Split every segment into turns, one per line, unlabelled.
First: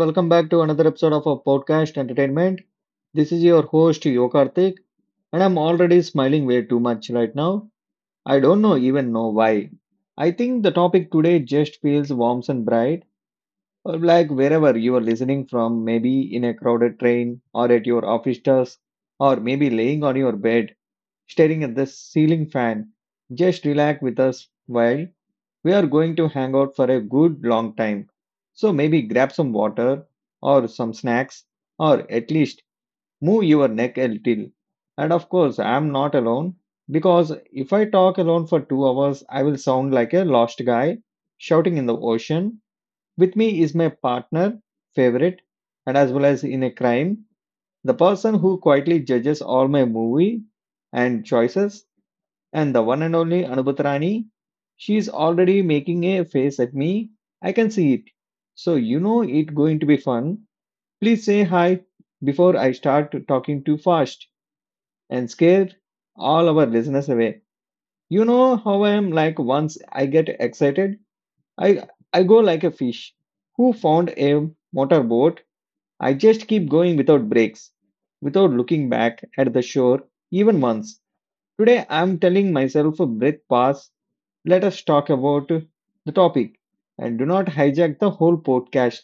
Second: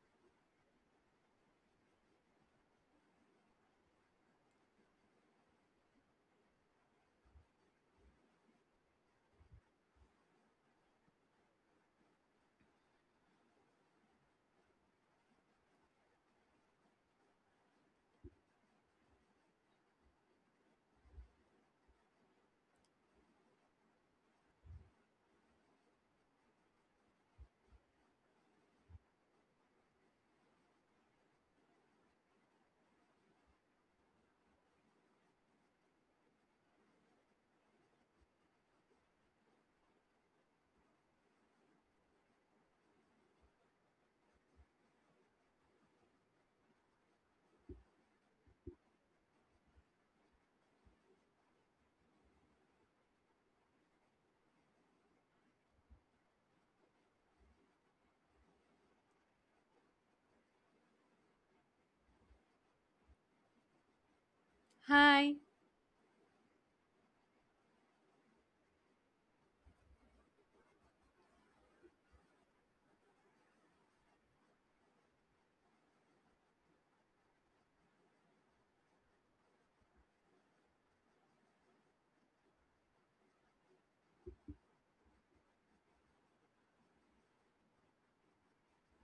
Welcome back to another episode of our podcast, Entertainment. This is your host, Yokarthik, and I'm already smiling way too much right now. I don't know even know why. I think the topic today just feels warm and bright, or like wherever you are listening from, maybe in a crowded train, or at your office desk, or maybe laying on your bed, staring at the ceiling fan. Just relax with us while we are going to hang out for a good long time. So maybe grab some water or some snacks or at least move your neck a little. And of course, I'm not alone because if I talk alone for 2 hours, I will sound like a lost guy shouting in the ocean. With me is my partner, favorite, and as well as in a crime, the person who quietly judges all my movie and choices and the one and only Anubhat, she is already making a face at me. I can see it. So you know it going to be fun. Please say hi before I start talking too fast and
Hi.
scare all our listeners away. You know how I am, like once I get excited, I I go like a fish who found a motorboat. I just keep going without breaks, without looking back at the shore even once. Today, I'm telling myself a breath pass. Let us talk about the topic and do not hijack the whole podcast.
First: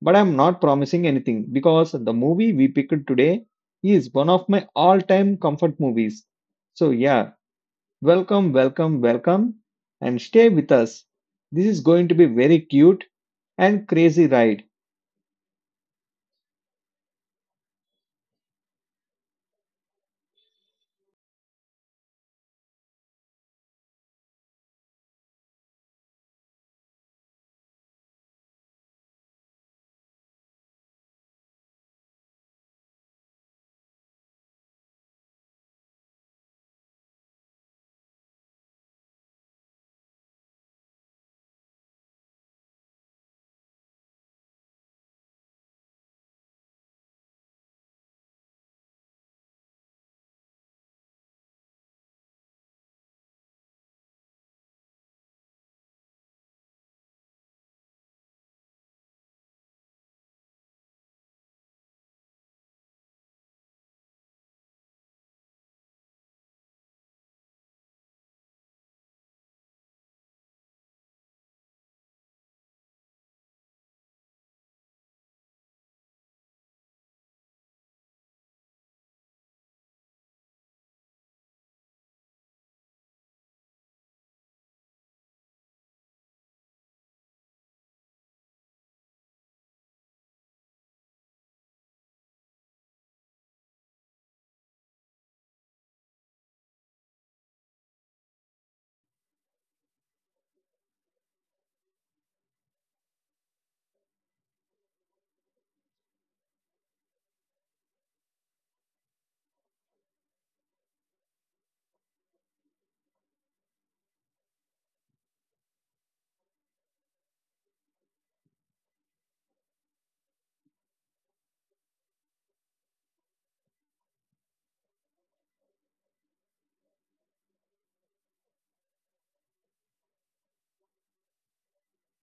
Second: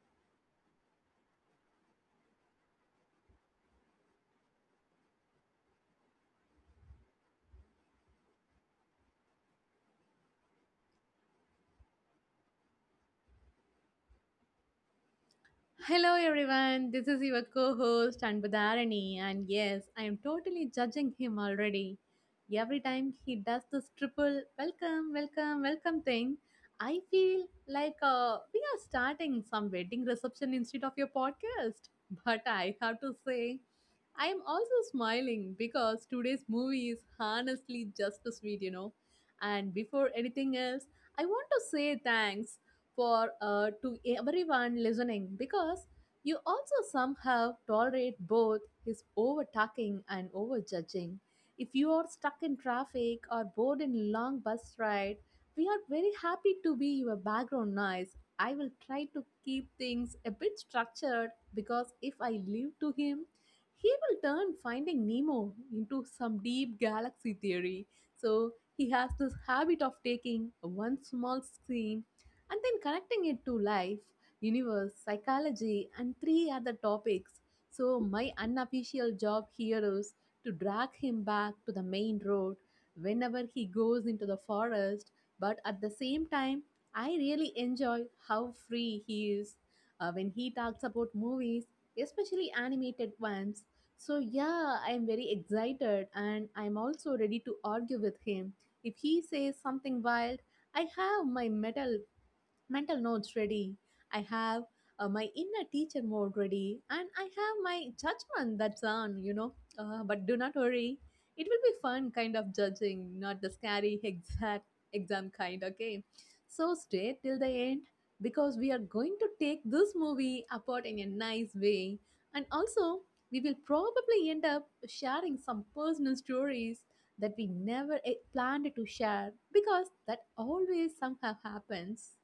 But I'm not promising anything because the movie we picked today is one of my all time comfort movies. So, yeah, welcome, welcome, welcome, and stay with us. This is going to be very cute and crazy ride.
Hello, everyone. This is your co host, Anbudharani. And yes, I am totally judging him already. Every time he does this triple welcome, welcome, welcome thing, I feel like we are starting some wedding reception instead of your podcast. But I have to say, I am also smiling because today's movie is honestly just as sweet, you know. And before anything else, I want to say thanks for to everyone listening because you also somehow tolerate both his over talking and over judging. If you are stuck in traffic or bored in long bus ride, we are very happy to be your background noise. I will try to keep things a bit structured because if I leave to him, he will turn Finding Nemo into some deep galaxy theory. So he has this habit of taking one small scene and then connecting it to life, universe, psychology, and three other topics. So, my unofficial job here is to drag him back to the main road whenever he goes into the forest, but at the same time, I really enjoy how free he is when he talks about movies, especially animated ones. So, yeah, I'm very excited and I'm also ready to argue with him. If he says something wild, I have my metal mental notes ready. I have my inner teacher mode ready, and I have my judgment that's on, you know. But do not worry, it will be fun kind of judging, not the scary exact exam kind, okay? So stay till the end because we are going to take this movie apart in a nice way, and also we will probably end up sharing some personal stories that we never planned to share because that always somehow happens.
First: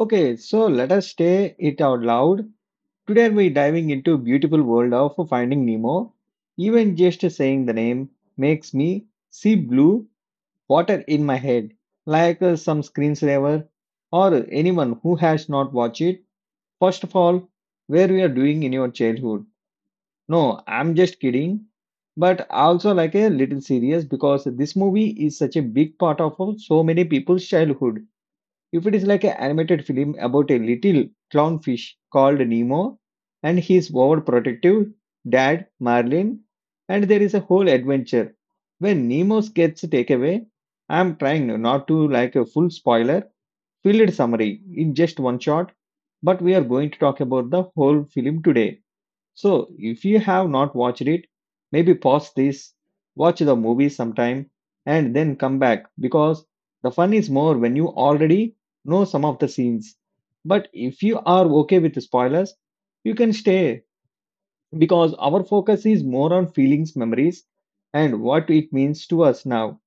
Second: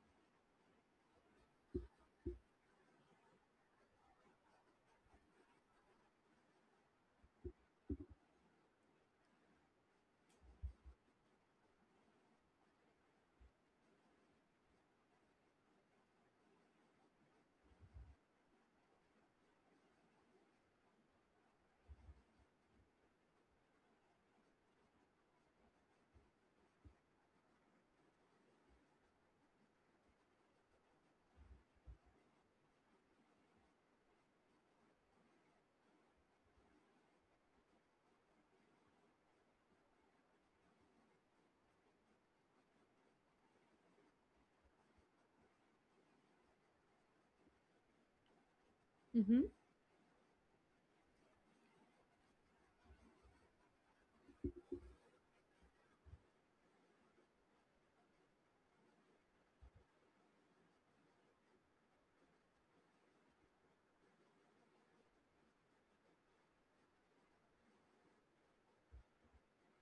Okay, so let us say it out loud. Today we're diving into beautiful world of Finding Nemo. Even just saying the name makes me see blue water in my head, like some screensaver or anyone who has not watched it. First of all, where we are doing in your childhood. No, I'm just kidding, but also like a little serious because this movie is such a big part of so many people's childhood if it is like an animated film about a little clownfish called Nemo and his overprotective dad Marlin, and there is a whole adventure when Nemo gets taken away, I'm trying not to like a full spoiler filled summary in just one shot, but we are going to talk about the whole film today.
Mhm,
So, if you have not watched it, maybe pause this, watch the movie sometime, and then come back because the fun is more when you already know some of the scenes. But if you are okay with the spoilers, you can stay because our focus is more on feelings, memories, and what it means to us now.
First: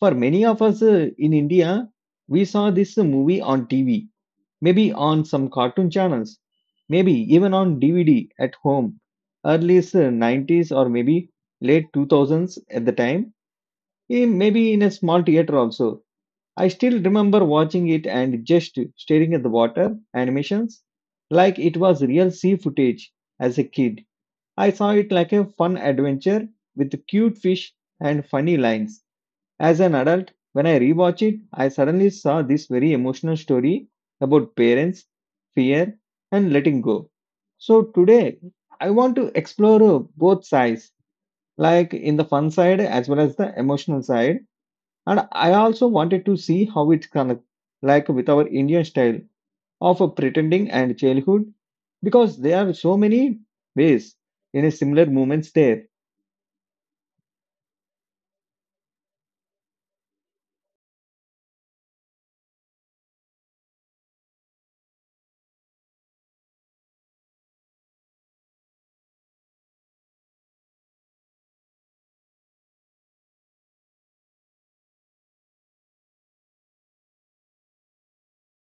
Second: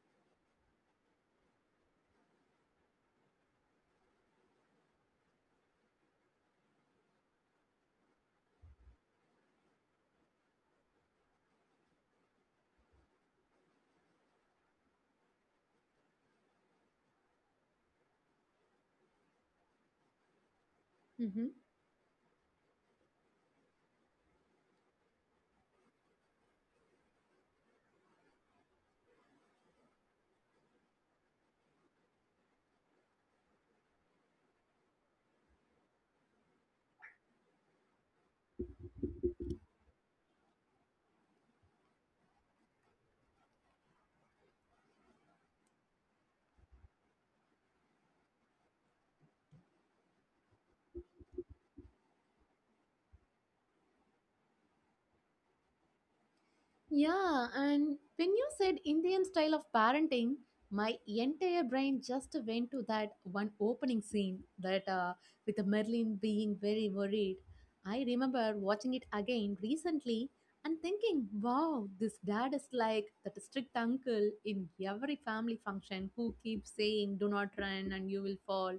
For many of us in India, we saw this movie on TV maybe on some cartoon channels, maybe even on DVD at home, 90s or maybe late 2000s at the time, maybe in a small theater also. I still remember watching it and just staring at the water animations
mhm.
like it was real sea footage as a kid. I saw it like a fun adventure with cute fish and funny lines. As an adult, when I rewatch it, I suddenly saw this very emotional story about parents, fear, and letting go. So today, I want to explore both sides, like in the fun side as well as the emotional side. And I also wanted to see how it connects, like with our Indian style of pretending and childhood, because there are so many ways in a similar moments there.
Yeah, and when you said Indian style of parenting, my entire brain just went to that one opening scene that with the Merlin being very worried. I remember watching it again recently and thinking, wow, this dad is like that strict uncle in every family function who keeps saying, do not run and you will fall.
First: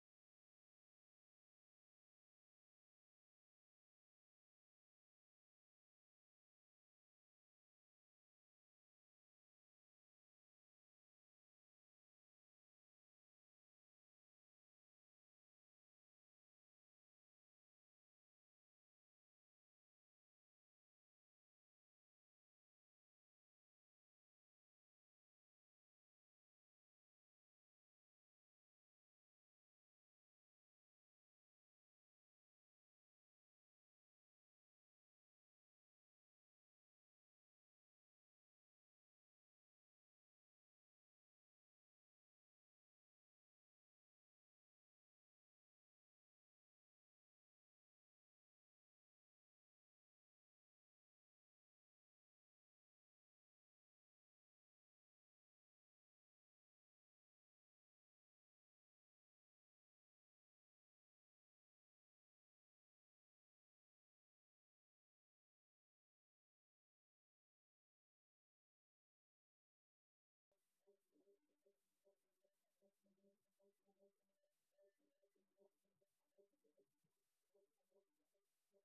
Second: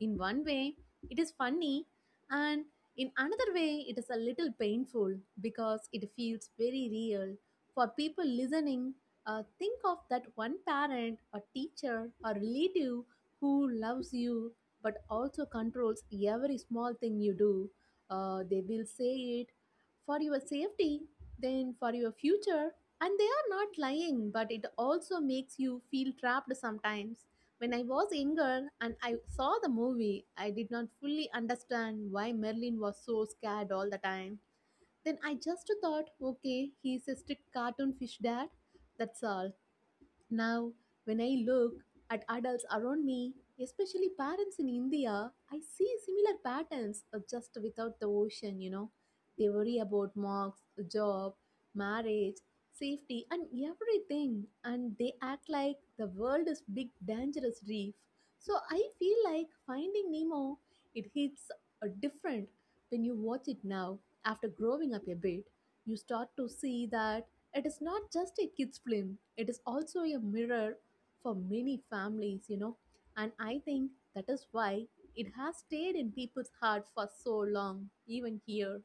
In one way, it is funny, and in another way, it is a little painful because it feels very real for people listening, think of that one parent, a teacher, a relative who loves you but also controls every small thing you do. They will say it for your safety, then for your future, and they are not lying, but it also makes you feel trapped sometimes. When I was younger and I saw the movie, I did not fully understand why Merlin was so scared all the time. Then I just thought, okay, he's a strict cartoon fish dad. That's all. Now, when I look at adults around me, especially parents in India, I see similar patterns just without the ocean, you know. They worry about marks, job, marriage, safety, and everything, and they act like the world is big, dangerous reef. So I feel like finding Nemo, it hits different when you watch it now after growing up a bit, you start to see that it is not just a kids' film, it is also a mirror for many families, you know. And I think that is why it has stayed in people's heart for so long, even here,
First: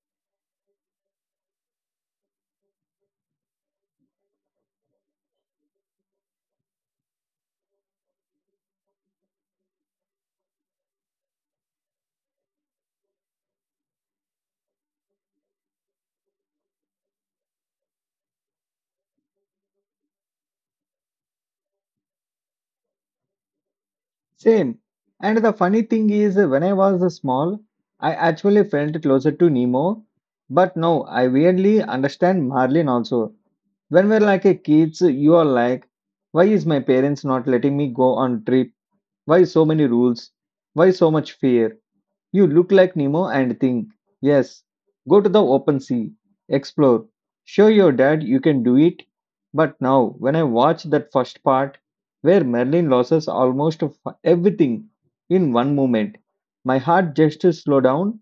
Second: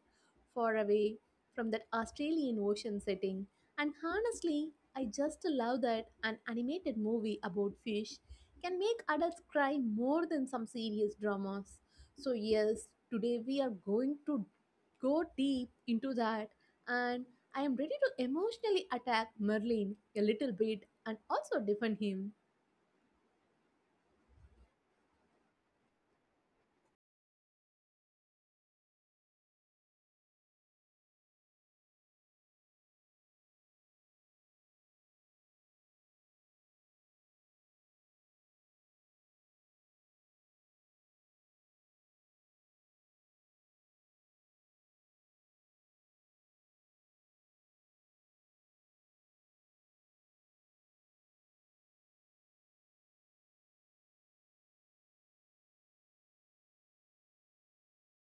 far away from that Australian ocean setting. And honestly, I just love that an animated movie about fish can make adults cry more than some serious dramas. So, yes, today we are going to go deep into that and I am ready to emotionally attack Merlin a little bit and also defend him.
Same. And the funny thing is, when I was small, I actually felt closer to Nemo. But now I weirdly understand Marlin also. When we're like a kids, you are like, why is my parents not letting me go on trip? Why so many rules? Why so much fear? You look like Nemo and think, yes, go to the open sea, explore, show your dad you can do it. But now, when I watch that first part, where Merlin loses almost of everything in one moment, my heart just slow down.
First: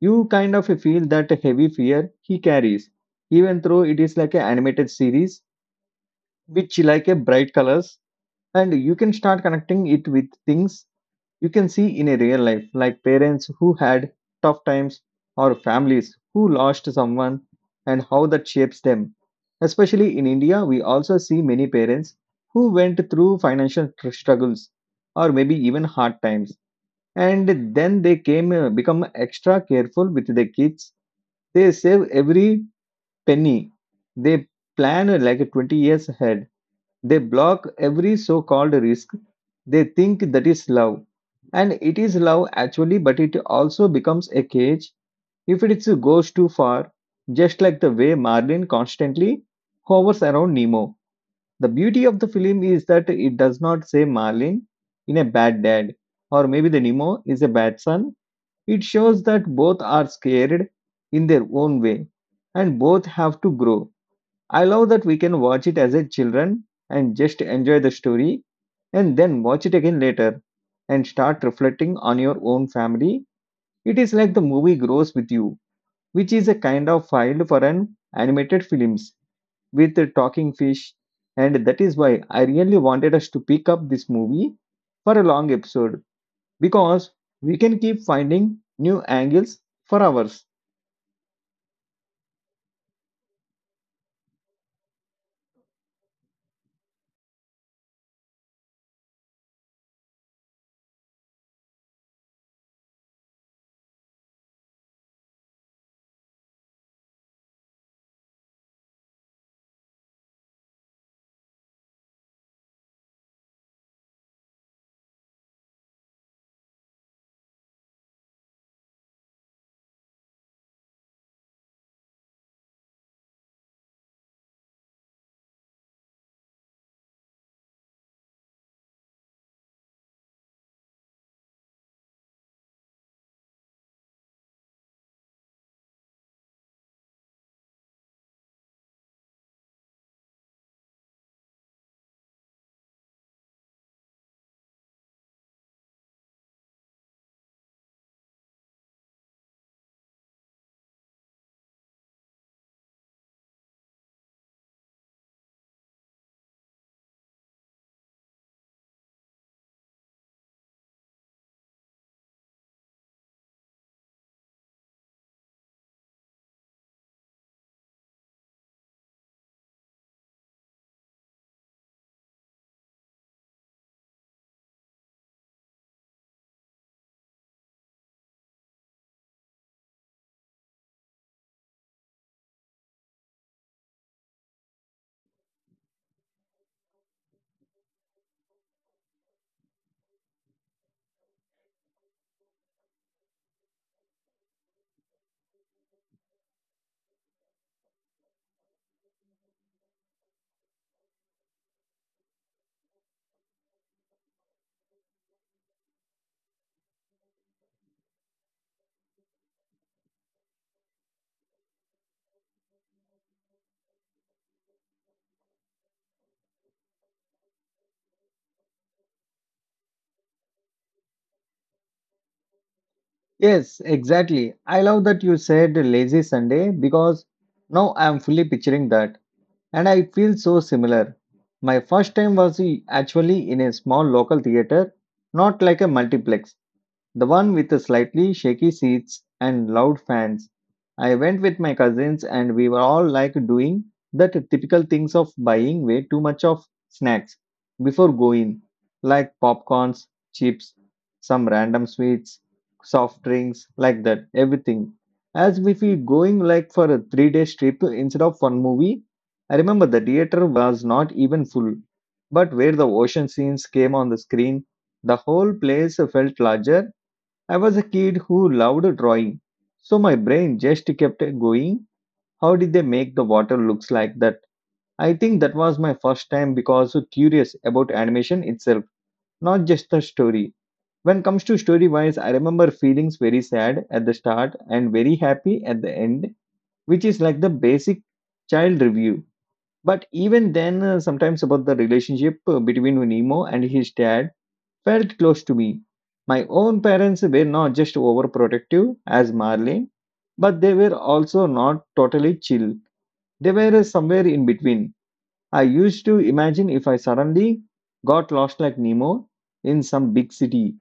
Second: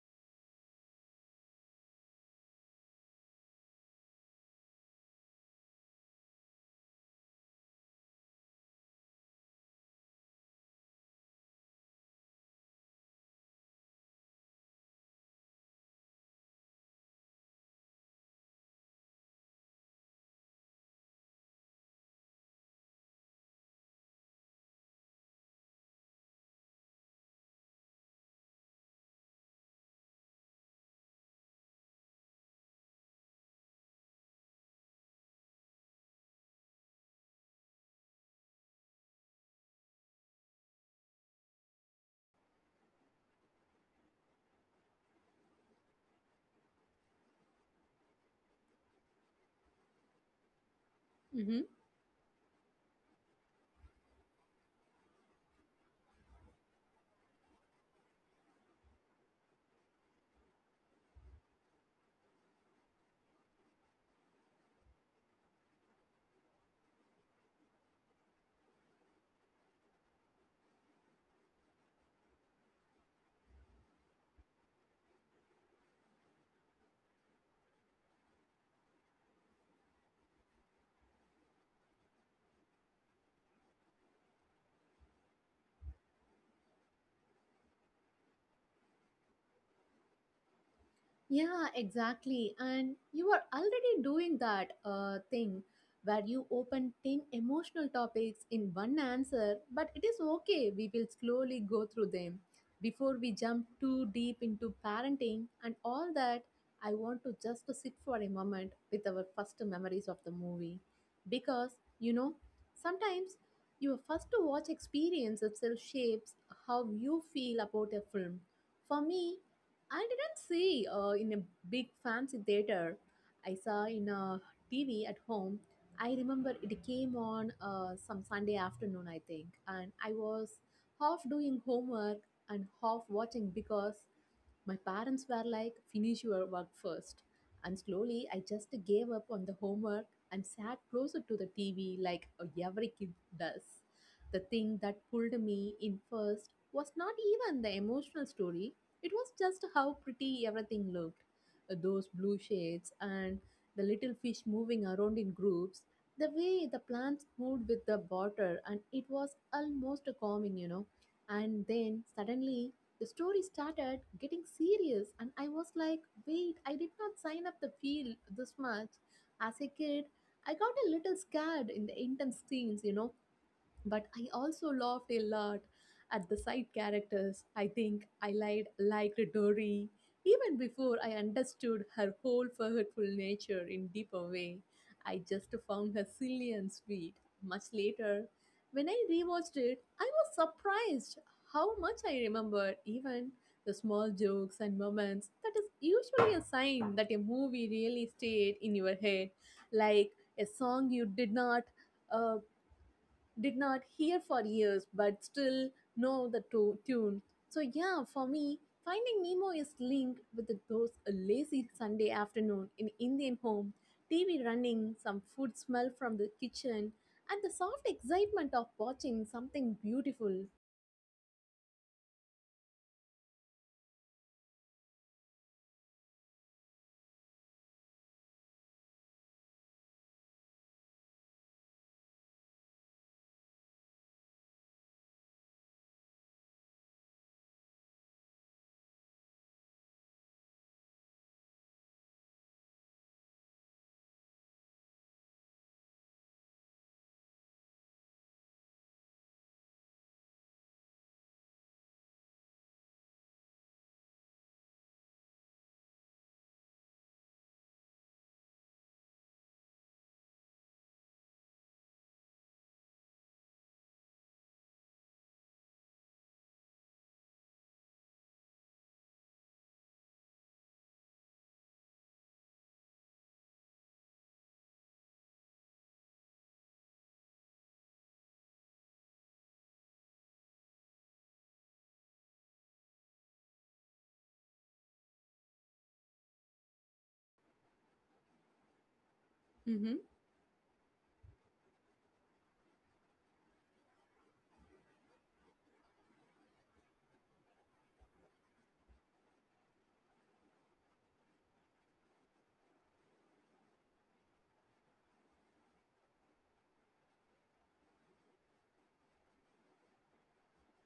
You kind of feel that heavy fear he carries, even though it is like an animated series, which like a bright colors and you can start connecting it with things you can see in a real life, like parents who had tough times or families who lost someone and how that shapes them. Especially in india, we also see many parents who went through financial struggles or maybe even hard times, and then they came become extra careful with their kids. They save every penny. They plan like 20 years ahead. They block every so called risk. They think that is love. And it is love actually, but it also becomes a cage if it goes too far, just like the way Marlin constantly hovers around Nemo.
Mm-hmm.
The beauty of the film is that it does not say Marlin in a bad dad, or maybe the Nemo is a bad son. It shows that both are scared in their own way, and both have to grow. I love that we can watch it as a children and just enjoy the story and then watch it again later and start reflecting on your own family. It is like the movie grows with you, which is a kind of filed for an animated films with a talking fish, and that is why I really wanted us to pick up this movie for a long episode because we can keep finding new angles for hours.
Yeah, exactly. And you are already doing that thing where you open 10 emotional topics in one answer, but it is okay. We will slowly go through them. Before we jump too deep into parenting and all that, I want to just sit for a moment with our first memories of the movie. Because, you know, sometimes your first watch experience itself shapes how you feel about a film. For me, I didn't see in a big fancy theater. I saw in a TV at home. I remember it came on some Sunday afternoon, I think, and I was half doing homework and half watching because my parents were like, finish your work first. And slowly, I just gave up on the homework and sat closer to the TV like every kid does. The thing that pulled me in first was not even the emotional story, it was just how pretty everything looked. Those blue shades and the little fish moving around in groups, the way the plants moved with the water, and it was almost calming, you know. And then suddenly the story started getting serious and I was like, wait, I did not sign up the feel this much as a kid. I got a little scared in the intense scenes, you know, but I also laughed a lot at the side characters. I think liked Dory even before I understood her whole forgetful nature in deeper way. I just found her silly and sweet. Much later, when I rewatched it, I was surprised how much I remembered even the small jokes and moments. That is usually a sign that a movie really stayed in your head, like a song you uh, did not hear for years but still know the tune. So, yeah, for me, Finding Nemo is linked with those a lazy Sunday afternoon in Indian home, TV running, some food smell from the kitchen, and the soft excitement of watching something beautiful.
Yes, exactly. I love that you said lazy Sunday because now I am fully picturing that and I feel so similar. My first time was actually in a small local theater, not like a multiplex. The one with the slightly shaky seats and loud fans. I went with my cousins and we were all like doing that typical things of buying way too much of snacks before going, like popcorns, chips, some random sweets, soft drinks, like that, everything. As if we going like for a 3 day trip instead of one movie. I remember the theater was not even full, but where the ocean scenes came on the screen, the whole place felt larger. I was a kid who loved drawing, so my brain just kept going. How did they make the water looks like that? I think that was my first time because curious about animation itself, not just the story. When comes to story wise, I remember feelings very sad at the start and very happy at the end, which is like the basic child review.
Mm-hmm.
But even then, sometimes about the relationship between Nemo and his dad, felt close to me. My own parents were not just overprotective as Marlene, but they were also not totally chill. They were somewhere in between. I used to imagine if I suddenly got lost like Nemo in some big city,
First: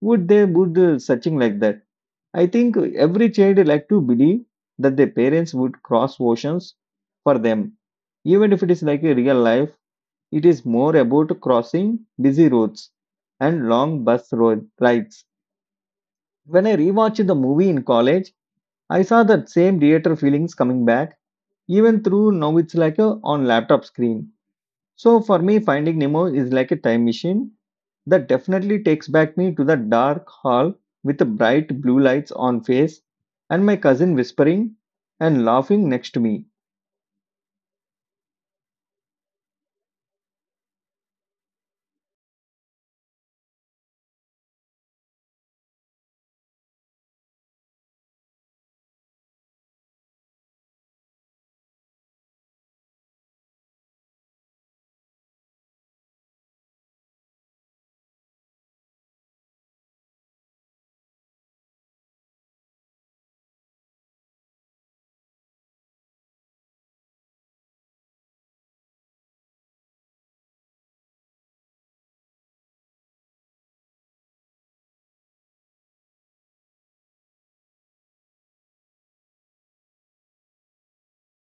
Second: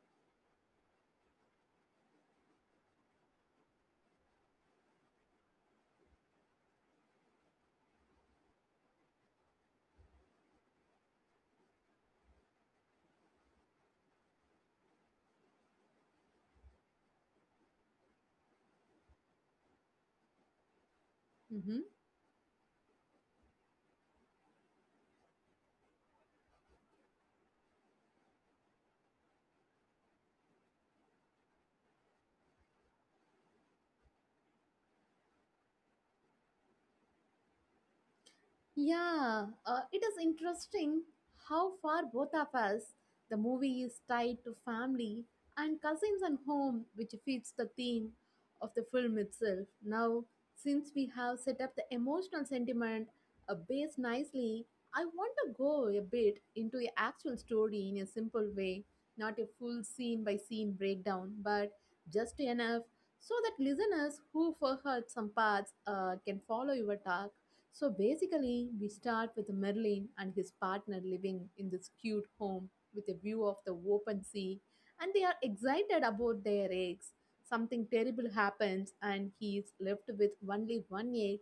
would they would searching like that? I think every child like to believe that their parents would cross oceans for them, even if it is like a real life, it is more about crossing busy roads and long bus road rides. When I rewatched the movie in college, I saw that same theater feelings coming back,
Mm-hmm.
even through now it's like a on laptop screen. So for me, Finding Nemo is like a time machine that definitely takes back me to the dark hall with the bright blue lights on face and my cousin whispering and laughing next to me.
Yeah, it is interesting how far both of us, the movie is tied to family and cousins and home, which fits the theme of the film itself. Now, since we have set up the emotional sentiment base nicely, I want to go a bit into the actual story in a simple way, not a full scene by scene breakdown, but just enough so that listeners who forgot some parts can follow your talk. So basically, we start with Merlin and his partner living in this cute home with a view of the open sea, and they are excited about their eggs. Something terrible happens, and he is left with only one egg,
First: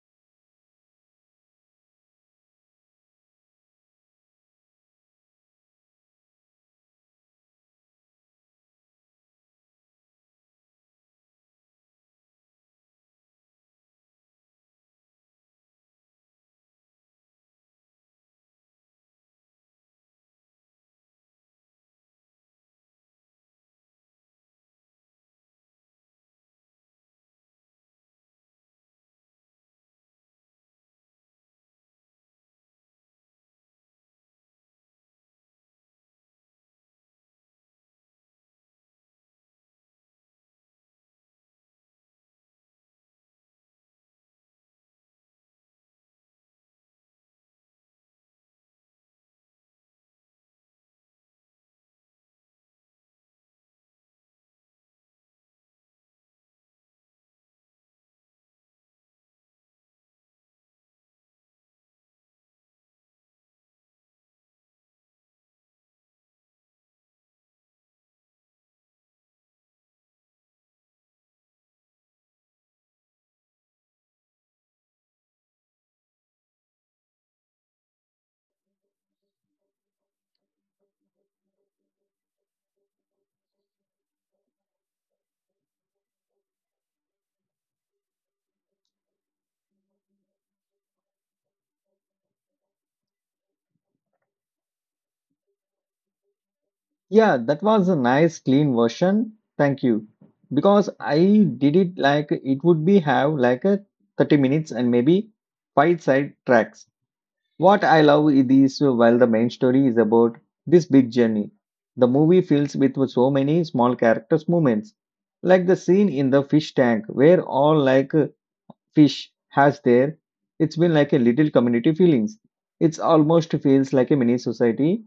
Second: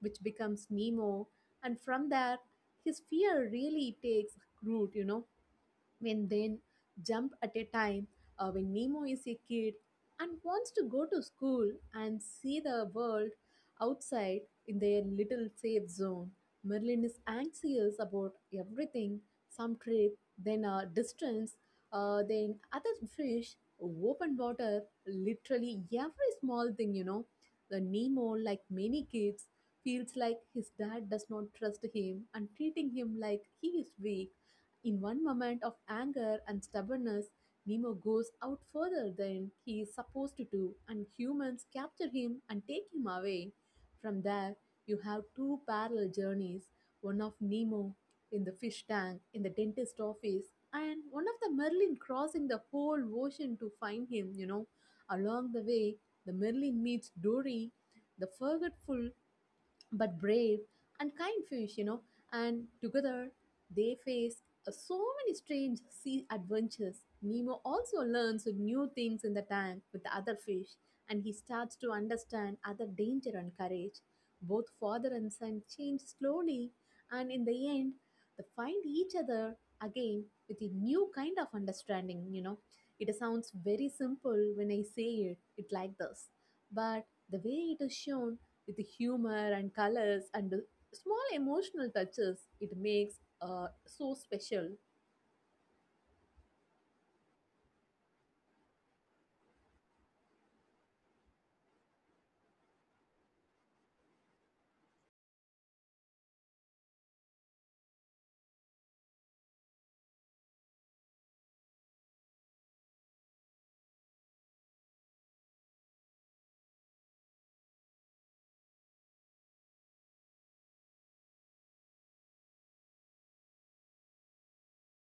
which becomes Nemo. And from there, his fear really takes root, you know, when then jump at a time when Nemo is a kid and wants to go to school and see the world outside in their little safe zone. Merlin is anxious about everything, some trip, then a distance, then other fish, open water, literally every small thing, you know. The Nemo, like many kids, feels like his dad does not trust him and treating him like he is weak. In one moment of anger and stubbornness, Nemo goes out further than he is supposed to do, and humans capture him and take him away. From there, you have two parallel journeys, one of Nemo in the fish tank in the dentist office, and one of the Merlin crossing the whole ocean to find him, you know. Along the way, the Merlin meets Dory, the forgetful but brave and kind fish, you know. And together, they face so many strange sea adventures. Nemo also learns new things in the tank with the other fish, and he starts to understand other danger and courage. Both father and son change slowly, and in the end, they find each other again with a new kind of understanding. You know, it sounds very simple when I say it, it like this, but the way it is shown with humor and colors and small emotional touches, it makes so special.
Yeah, that was a nice clean version. Thank you. Because I did it like it would be have like a 30 minutes and maybe five side tracks. What I love is this, while the main story is about this big journey. The movie fills with so many small characters movements. Like the scene in the fish tank where all like fish has there. It's been like a little community feelings. It's almost feels like a mini society.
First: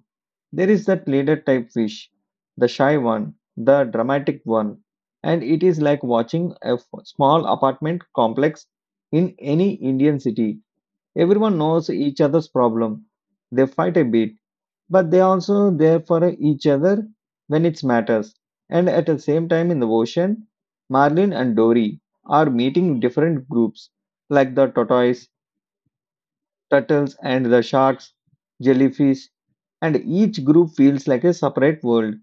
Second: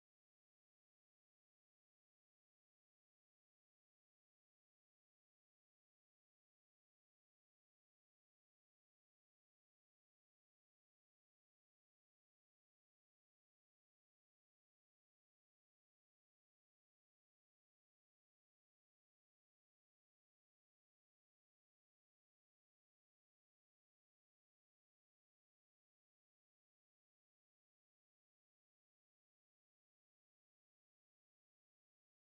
There is that leader type fish, the shy one, the dramatic one, and it is like watching a small apartment complex in any Indian city. Everyone knows each other's problem. They fight a bit, but they also there for each other when it matters. And at the same time in the ocean, Marlin and Dory are meeting different groups like the tortoise turtles and the sharks, jellyfish, and each group feels like a separate world.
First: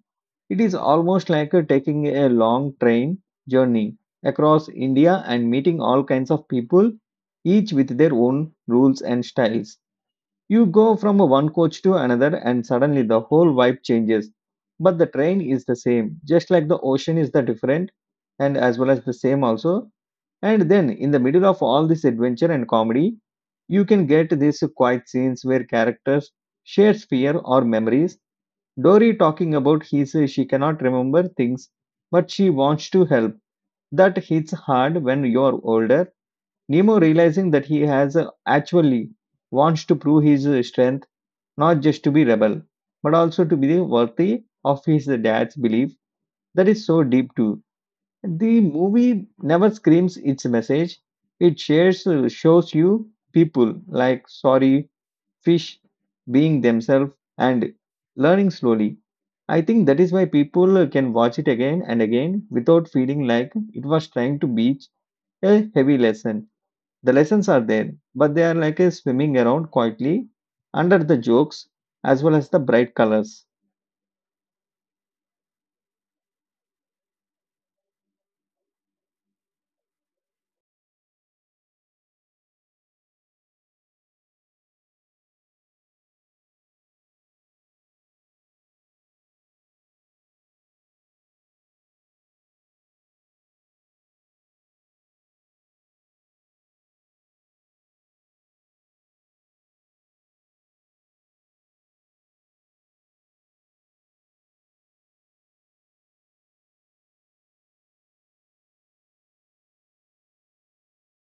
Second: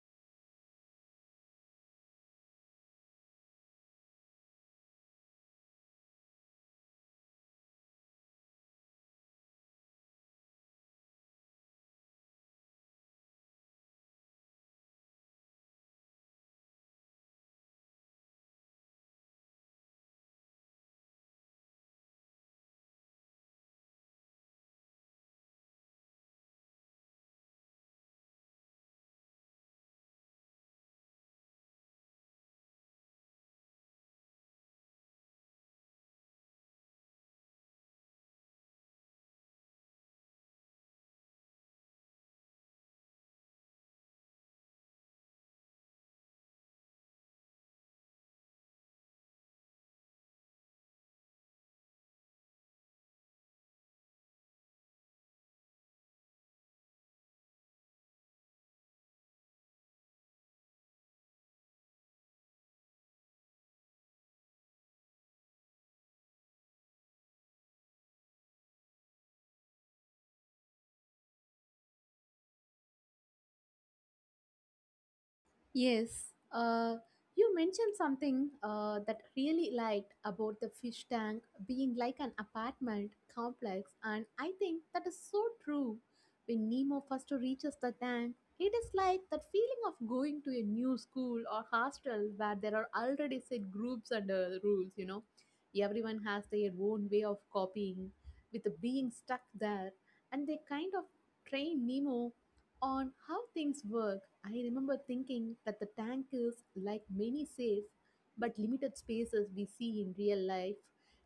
It is almost like taking a long train journey across India and meeting all kinds of people, each with their own rules and styles. You go from one coach to another, and suddenly the whole vibe changes. But the train is the same, just like the ocean is the different, and as well as the same also. And then, in the middle of all this adventure and comedy, you can get these quiet scenes where characters share fear or memories. Dory talking about his she cannot remember things, but she wants to help. That hits hard when you're older. Nemo realizing that he has actually wants to prove his strength, not just to be rebel, but also to be worthy of his dad's belief. That is so deep too. The movie never screams its message. It shows you people like sorry, fish, being themselves, and learning slowly. I think that is why people can watch it again and again without feeling like it was trying to beach a heavy lesson. The lessons are there, but they are like a swimming around quietly under the jokes as well as the bright colors.
Yes, you mentioned something that really liked about the fish tank being like an apartment complex, and I think that is so true. When Nemo first reaches the tank, it is like that feeling of going to a new school or hostel where there are already set groups and rules, you know. Everyone has their own way of copying, with being stuck there, and they kind of train Nemo on how things work. I remember thinking that the tank is like many safe but limited spaces we see in real life.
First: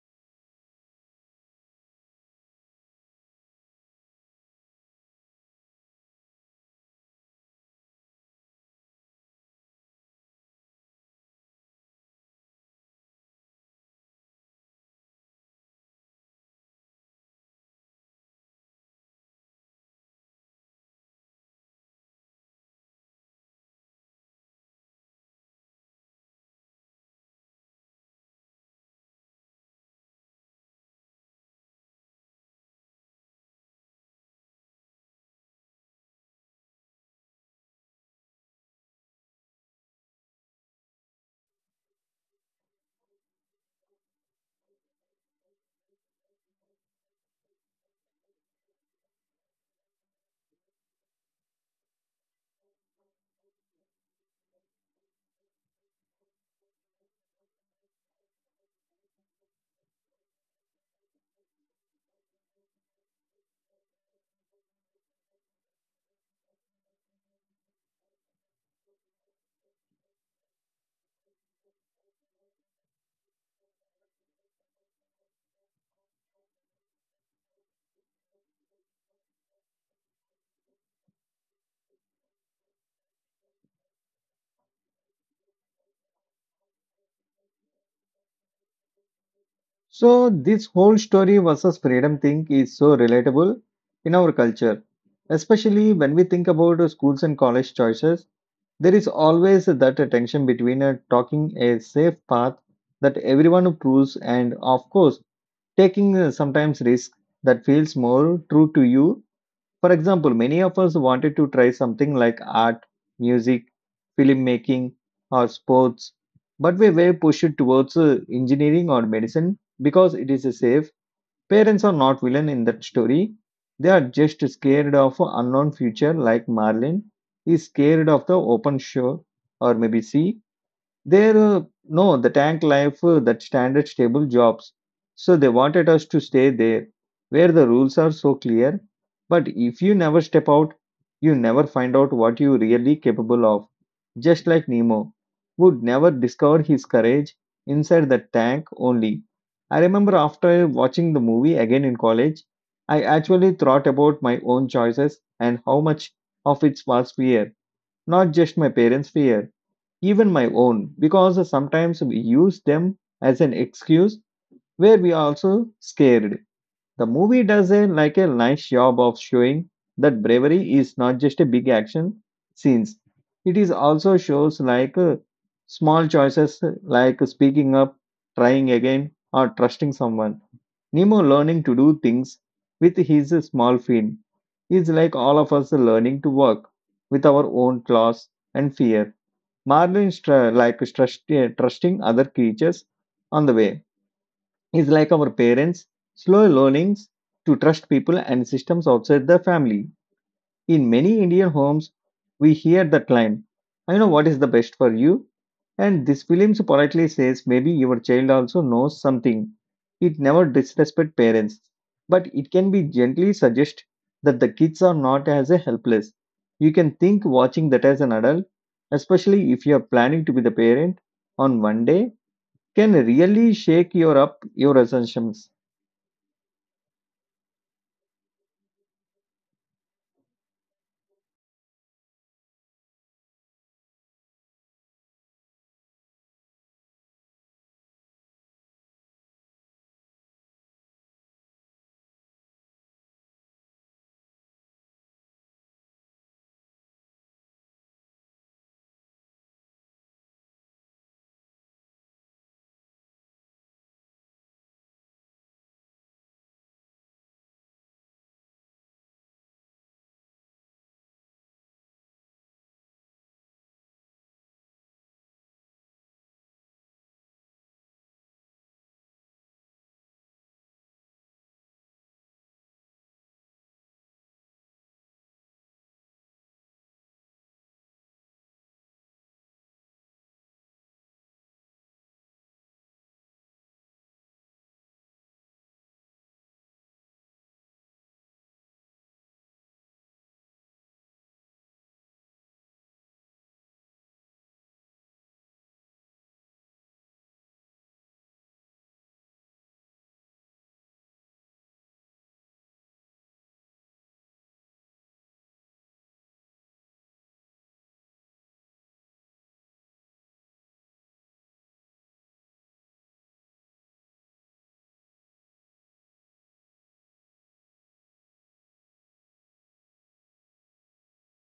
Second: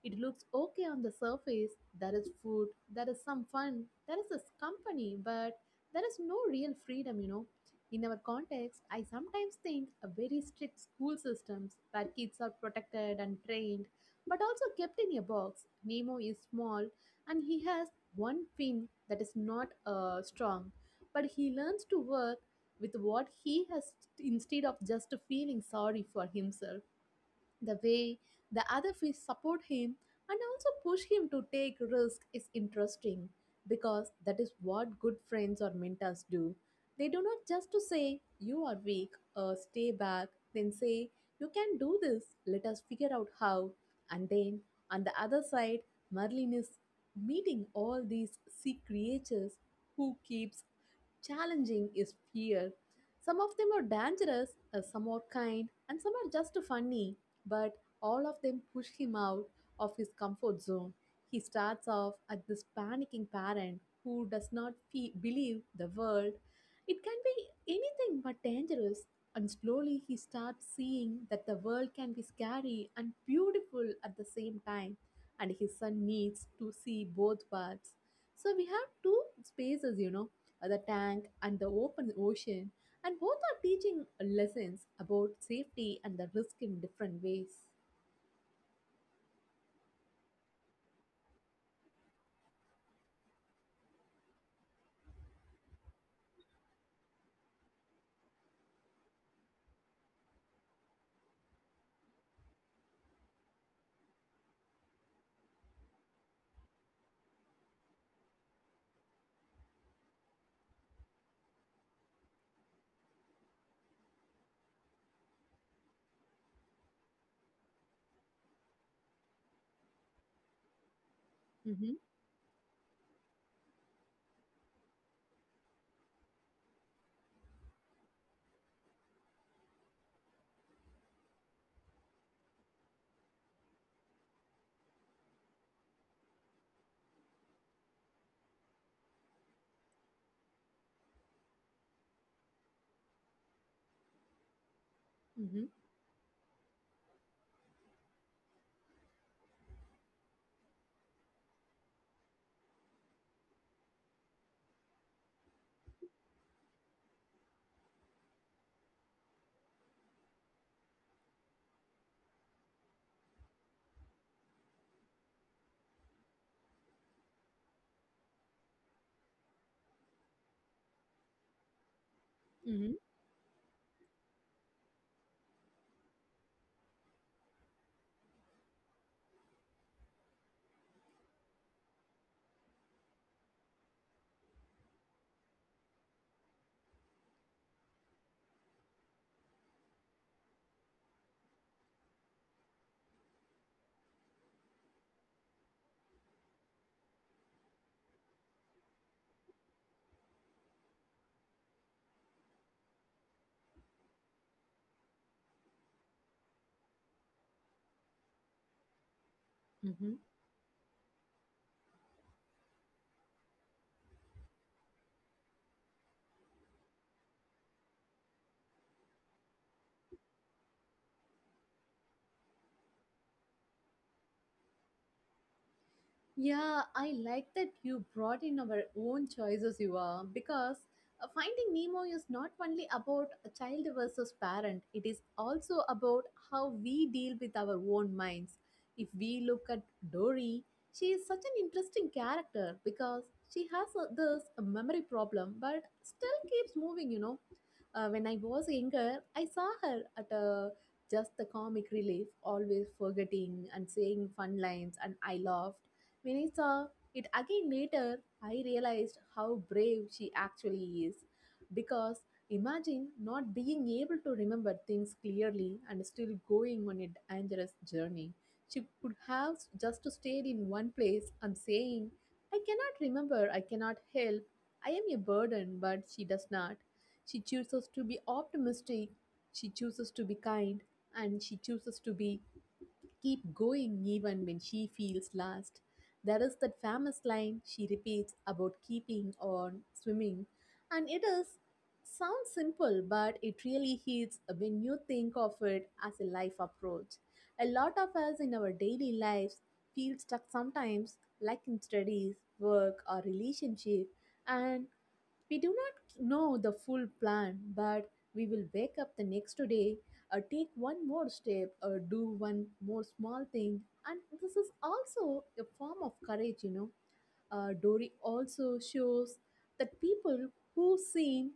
It looks okay on the surface. There is food, there is some fun, there is this company, but there is no real freedom, you know. In our context, I sometimes think a very strict school systems where kids are protected and trained, but also kept in a box. Nemo is small and he has one fin that is not strong, but he learns to work with what he has instead of just feeling sorry for himself. The way the other fish support him and also push him to take risk is interesting because that is what good friends or mentors do. They do not just to say you are weak or stay back, then say you can do this. Let us figure out how. And then on the other side, Merlin is meeting all these sea creatures who keeps challenging is fear. Some of them are dangerous, some are kind, and some are just funny, but all of them push him out of his comfort zone. He starts off at this panicking parent who does not believe the world. It can be anything but dangerous, and slowly he starts seeing that the world can be scary and beautiful at the same time, and his son needs to see both parts. So we have two spaces, the tank and the open ocean, and both are teaching lessons about safety and the risk in different ways.
So, this whole story versus freedom thing is so relatable in our culture, especially when we think about schools and college choices. There is always that tension between talking a safe path that everyone approves and, of course, taking sometimes risk that feels more true to you. For example, many of us wanted to try something like art, music, filmmaking, or sports, but we were pushed towards engineering or medicine because it is safe. Parents
Mm-hmm,
are not villain in that story. They are just scared of unknown future like Marlin is scared of the open shore or maybe sea. There, no, The tank life, that standard stable jobs. So they wanted us to stay there, where the rules are so clear. But if you never step out, you never find out what you really capable of. Just like Nemo,
mm-hmm,
would never discover his courage inside the tank only. I remember after watching the movie again in college, I actually thought about my own choices and how much of it was fear, not just my parents' fear, even my own, because sometimes we use them as an excuse where we are also scared. The movie does a like a nice job of showing that bravery is not just a big action
mm-hmm,
scenes. It is also shows like small choices like speaking up, trying again, or trusting someone. Nemo learning to do things with his small feet is like all of us learning to work with our own claws and fear. Marlin like trusting other creatures on the way. Is like our parents, slow learnings to trust people and systems outside the family. In many Indian homes, we hear that line, I know what is the best for you. And this film politely says maybe your child also knows something.
mm-hmm.
It never disrespect parents, but it can be gently suggest that the kids are not as a helpless. You can think watching that as an adult, especially if you are planning to be the parent on one day, can really shake your up your assumptions.
Yeah, I like that you brought in our own choices, you are, because Finding Nemo is not only about a child versus parent, it is also about how we deal with our own minds. If we look at Dory, she is such an interesting character because she has this memory problem but still keeps moving. When I was younger, I saw her at a just the comic relief, always forgetting and saying fun lines, and I laughed when I saw it again later. I realized how brave she actually is. Because imagine not being able to remember things clearly and still going on a dangerous journey. She could have just stayed in one place and saying, I cannot remember, I cannot help, I am a burden, but she does not. She chooses to be optimistic, she chooses to be kind, and she chooses to be keep going even when she feels lost. There is that famous line she repeats about keeping on swimming, and it is sounds simple, but it really hits when you think of it as a life approach. A lot of us in our daily lives feel stuck sometimes, like in studies, work, or relationship, and we do not know the full plan, but we will wake up the next day, take one more step, or do one more small thing. And this is also a form of courage. Dory also shows that people who seem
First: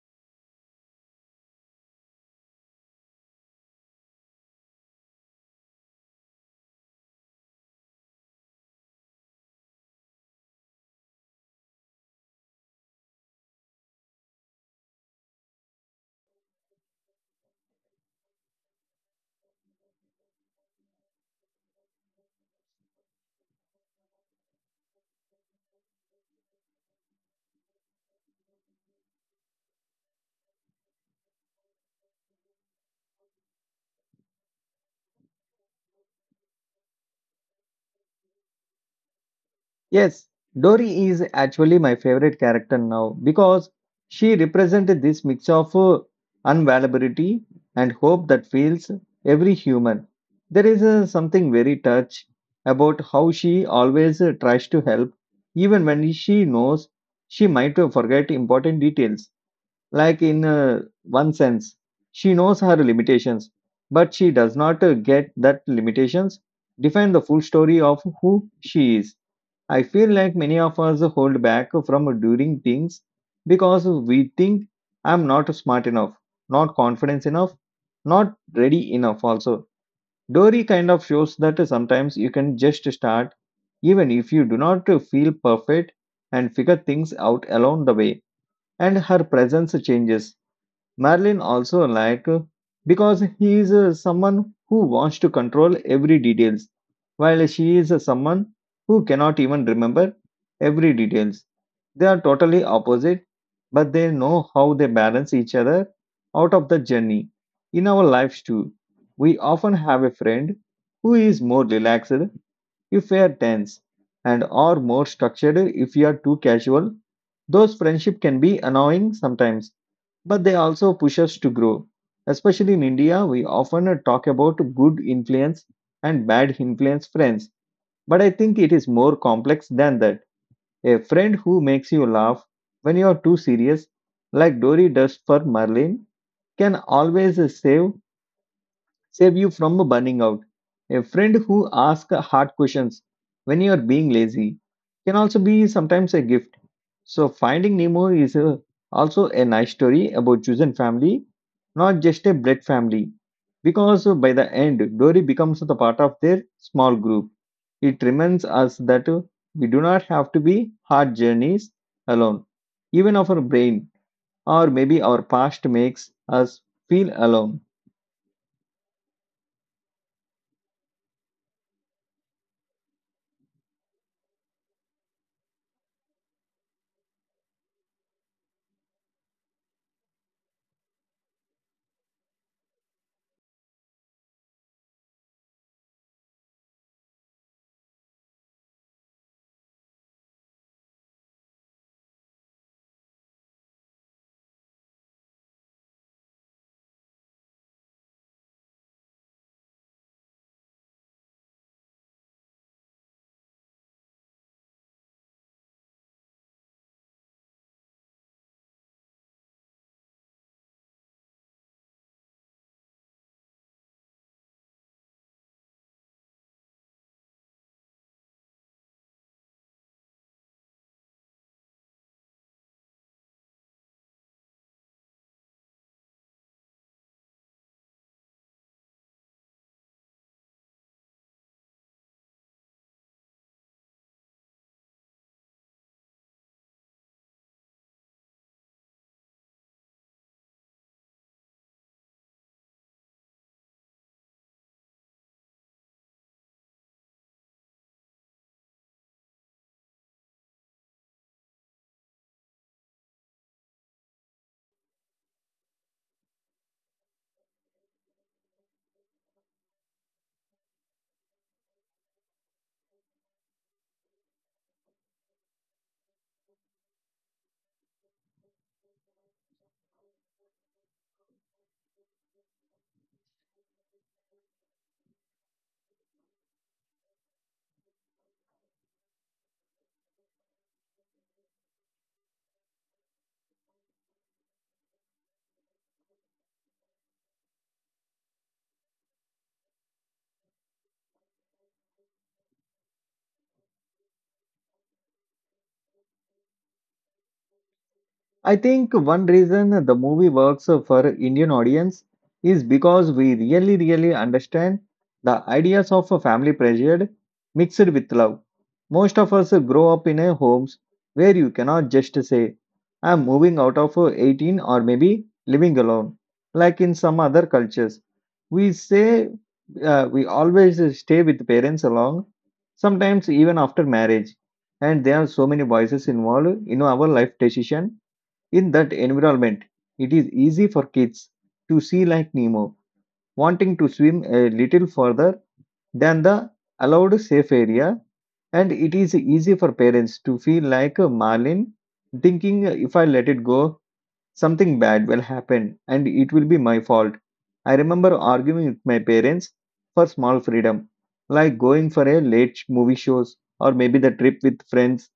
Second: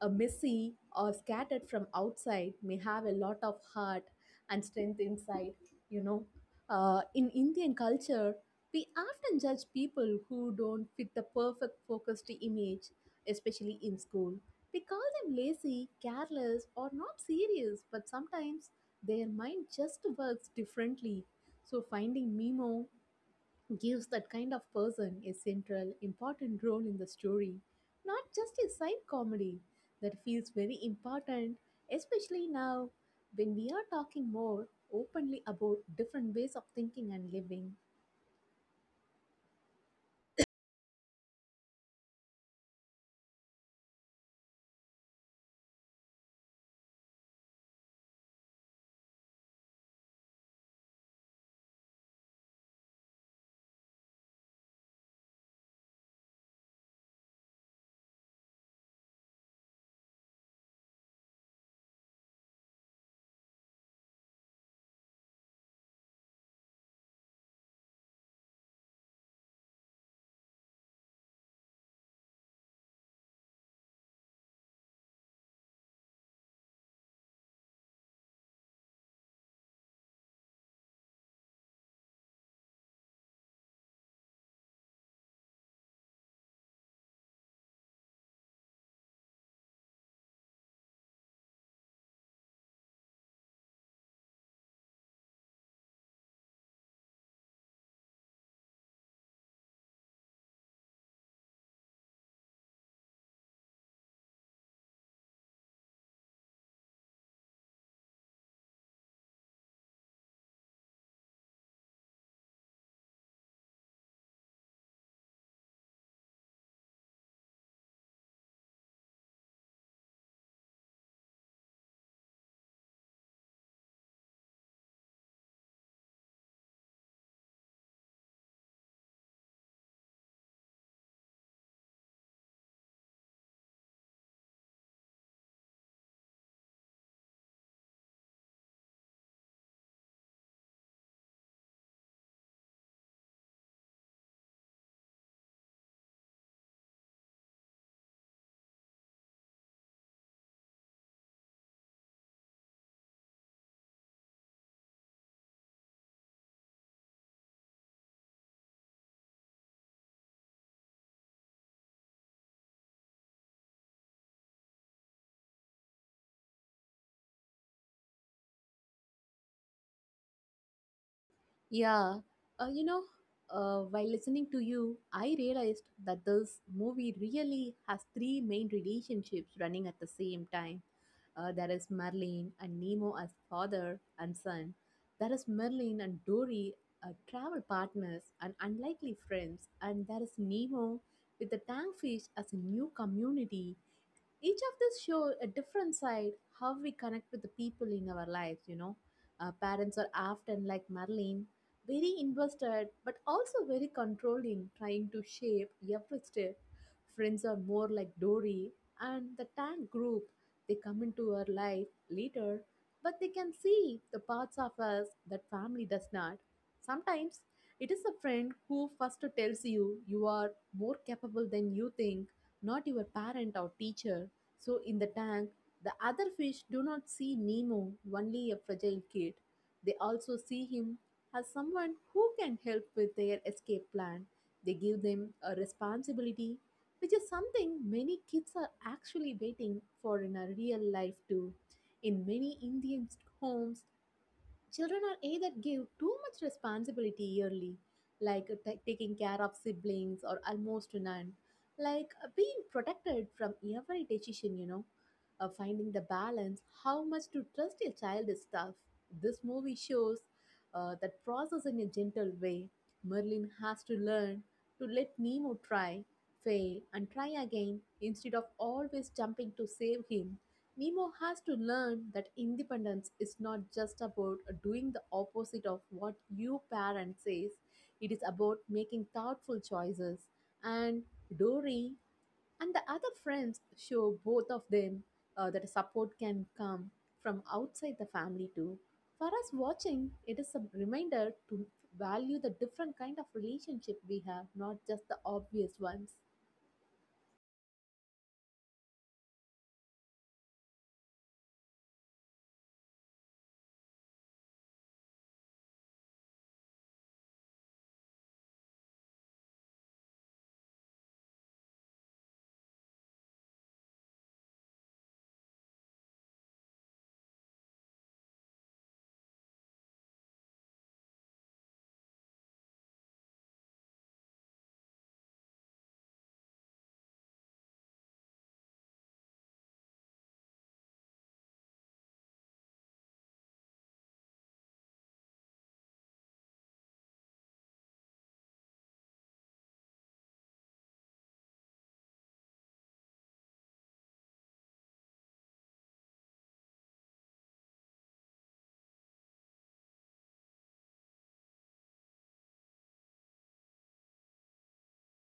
a messy or scattered from outside may have a lot of heart and strength inside, you know. In Indian culture, we often judge people who don't fit the perfect focused image, especially in school. We call them lazy, careless, or not serious, but sometimes their mind just works differently. So, finding Mimo gives that kind of person a central, important role in the story, not just a side comedy that feels very important, especially now when we are talking more openly about different ways of thinking and living.
Yes, Dory is actually my favorite character now because she represented this mix of unavailability and hope that fills every human. There is something very touch about how she always tries to help, even when she knows she might forget important details. Like in one sense, she knows her limitations, but she does not get that limitations define the full story of who she is. I feel like many of us hold back from doing things because we think I'm not smart enough, not confident enough, not ready enough. Also, Dory kind of shows that sometimes you can just start, even if you do not feel perfect, and figure things out along the way. And her presence changes. Merlin also like because he is someone who wants to control every details, while she is someone who cannot even remember every details. They are totally opposite, but they know how they balance each other out of the journey. In our lives too, we often have a friend who is more relaxed if we are tense, and are more structured if we are too casual. Those friendship can be annoying sometimes but they also push us to grow. Especially in India, we often talk about good influence and bad influence friends, but I think it is more complex than that. A friend who makes you laugh when you are too serious, like Dory does for Marlene, can always save you from burning out. A friend who asks hard questions when you are being lazy can also be sometimes a gift. So, Finding Nemo is a, also a nice story about chosen family, not just a blood family. Because by the end, Dory becomes the part of their small group. It reminds us that we do not have to be hard journeys alone. Even our brain or maybe our past makes us feel alone.
Yeah, uh, you know, while listening to you, I realized that this movie really has three main relationships running at the same time. There is Merlin and Nemo as father and son. There is Merlin and Dory, travel partners and unlikely friends. And there is Nemo with the tank fish as a new community. Each of this show a different side how we connect with the people in our lives. Parents are often like Madeline, very invested but also very controlling, trying to shape every step. Friends are more like Dory, and the tank group, they come into our life later, but they can see the parts of us that family does not. Sometimes it is a friend who first tells you you are more capable than you think, not your parent or teacher. So in the tank, the other fish do not see Nemo, only a fragile kid. They also see him as someone who can help with their escape plan. They give them a responsibility, which is something many kids are actually waiting for in a real life too. In many Indian homes, children are either give too much responsibility yearly, like taking care of siblings or almost none, like being protected from every decision. Finding the balance, how much to trust a child is tough. This movie shows that process in a gentle way. Merlin has to learn to let Nemo try, fail, and try again instead of always jumping to save him. Nemo has to learn that independence is not just about doing the opposite of what your parent says. It is about making thoughtful choices. And Dory and the other friends show both of them that support can come from outside the family too. For us watching, it is a reminder to value the different kind of relationship we have, not just the obvious ones.
I think one reason the movie works for Indian audience is because we really, really understand the ideas of a family pressure mixed with love. Most of us grow up in a homes where you cannot just say, I'm moving out of 18 or maybe living alone, like in some other cultures. We say we always stay with parents along, sometimes even after marriage. And there are so many voices involved in our life decision in that environment, it is easy for kids to see like Nemo, wanting to swim a little further than the allowed safe area, and it is easy for parents to feel like a Marlin, thinking if I let it go, something bad will happen and it will be my fault. I remember arguing with my parents for small freedom, like going for a late movie shows or maybe the trip with friends.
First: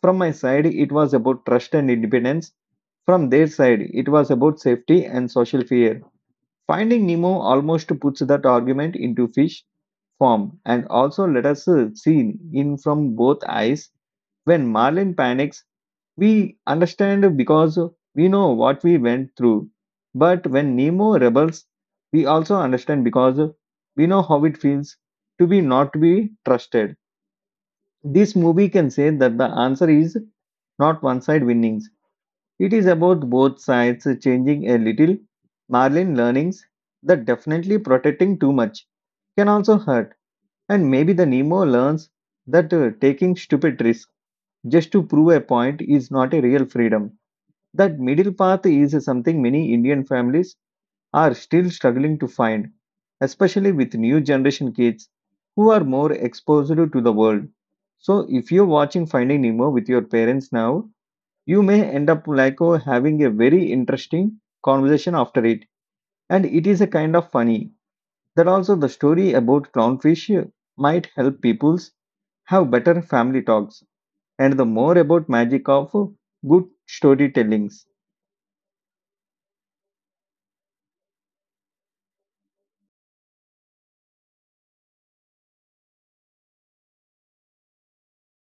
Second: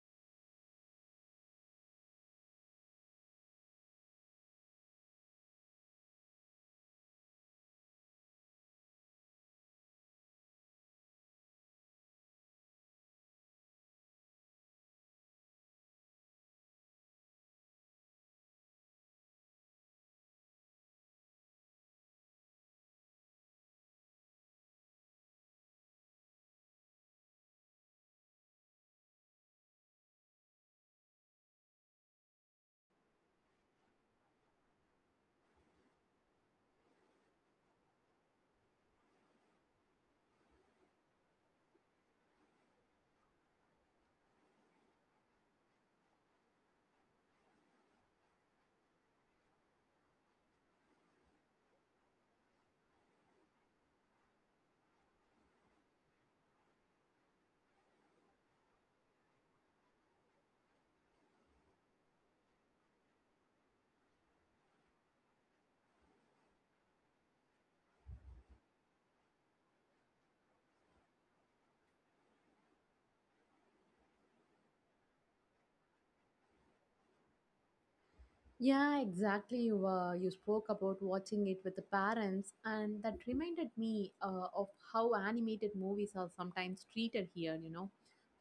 From my side, it was about trust and independence. From their side, it was about safety and social fear. Finding Nemo almost puts that argument into fish form and also let us see in from both eyes. When Marlin panics, we understand because we know what we went through. But when Nemo rebels, we also understand because we know how it feels to be not to be trusted. This movie can say that the answer is not one side winnings. It is about both sides changing a little. Marlin learnings that definitely protecting too much can also hurt, and maybe the Nemo learns that taking stupid risks just to prove a point is not a real freedom. That middle path is something many Indian families are still struggling to find, especially with new generation kids who are more exposed to the world. So, if you're watching Finding Nemo with your parents now, you may end up like oh, having a very interesting conversation after it, and it is a kind of funny that also the story about clownfish might help peoples have better family talks and the more about magic of good storytellings.
Yeah, exactly. You spoke about watching it with the parents, and that reminded me of how animated movies are sometimes treated here. You know,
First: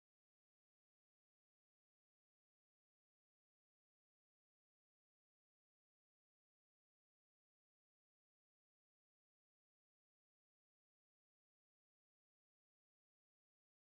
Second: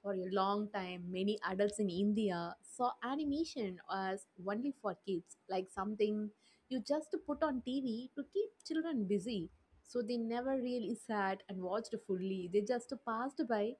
for a long time, many adults in India saw animation as only for kids, like something you just put on TV to keep children busy. So they never really sat and watched fully, they just passed by,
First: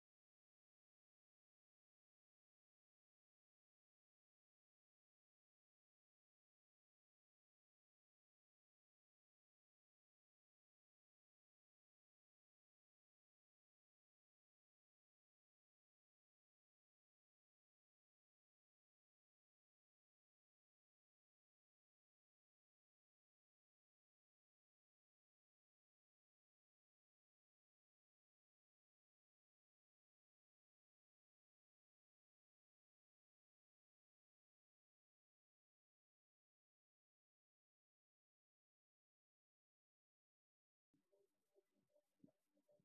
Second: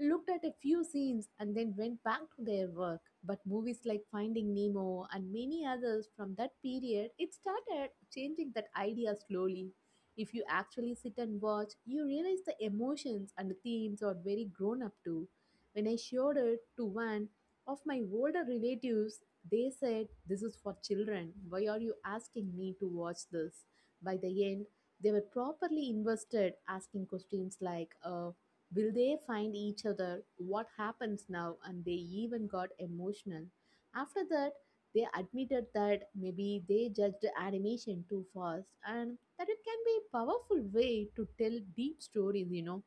looked at a few scenes and then went back to their work. But movies like Finding Nemo and many others from that period, it started changing that idea slowly. If you actually sit and watch, you realize the emotions and the themes are very grown up to. When I showed it to one of my older relatives, they said, "This is for children. Why are you asking me to watch this?" By the end, they were properly invested, asking questions like, "Will they find each other? What happens now?" And they even got emotional. After that, they admitted that maybe they judged animation too fast and that it can be a powerful way to tell deep stories.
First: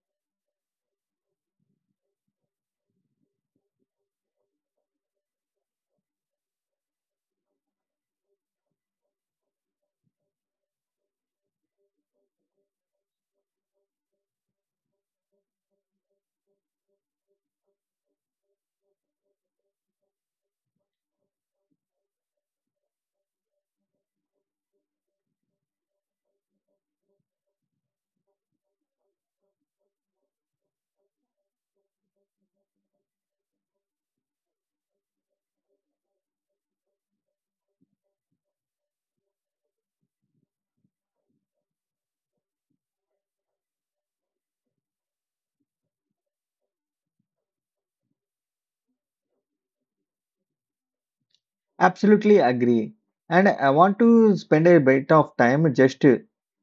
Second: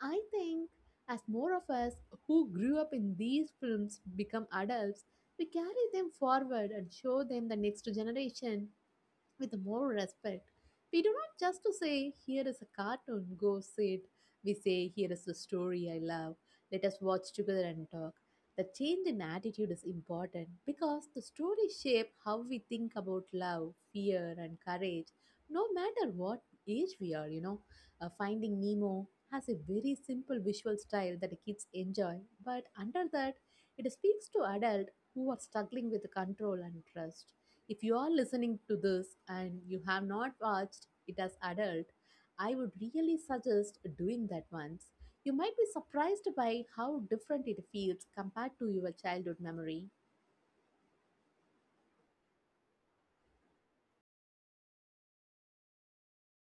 I think as more of us who grew up in these films become adults, we carry them forward and show them the next generation with more respect. We do not just to say, here is a cartoon, go sit. We say, here is the story I love. Let us watch together and talk. The change in attitude is important because the story shape how we think about love, fear, and courage, no matter what age we are. Finding Nemo has a very simple visual style that the kids enjoy, but under that, it speaks to adults who are struggling with control and trust. If you are listening to this and you have not watched it as adult, I would really suggest doing that once. You might be surprised by how different it feels compared to your childhood memory.
Absolutely agree, and I want to spend a bit of time just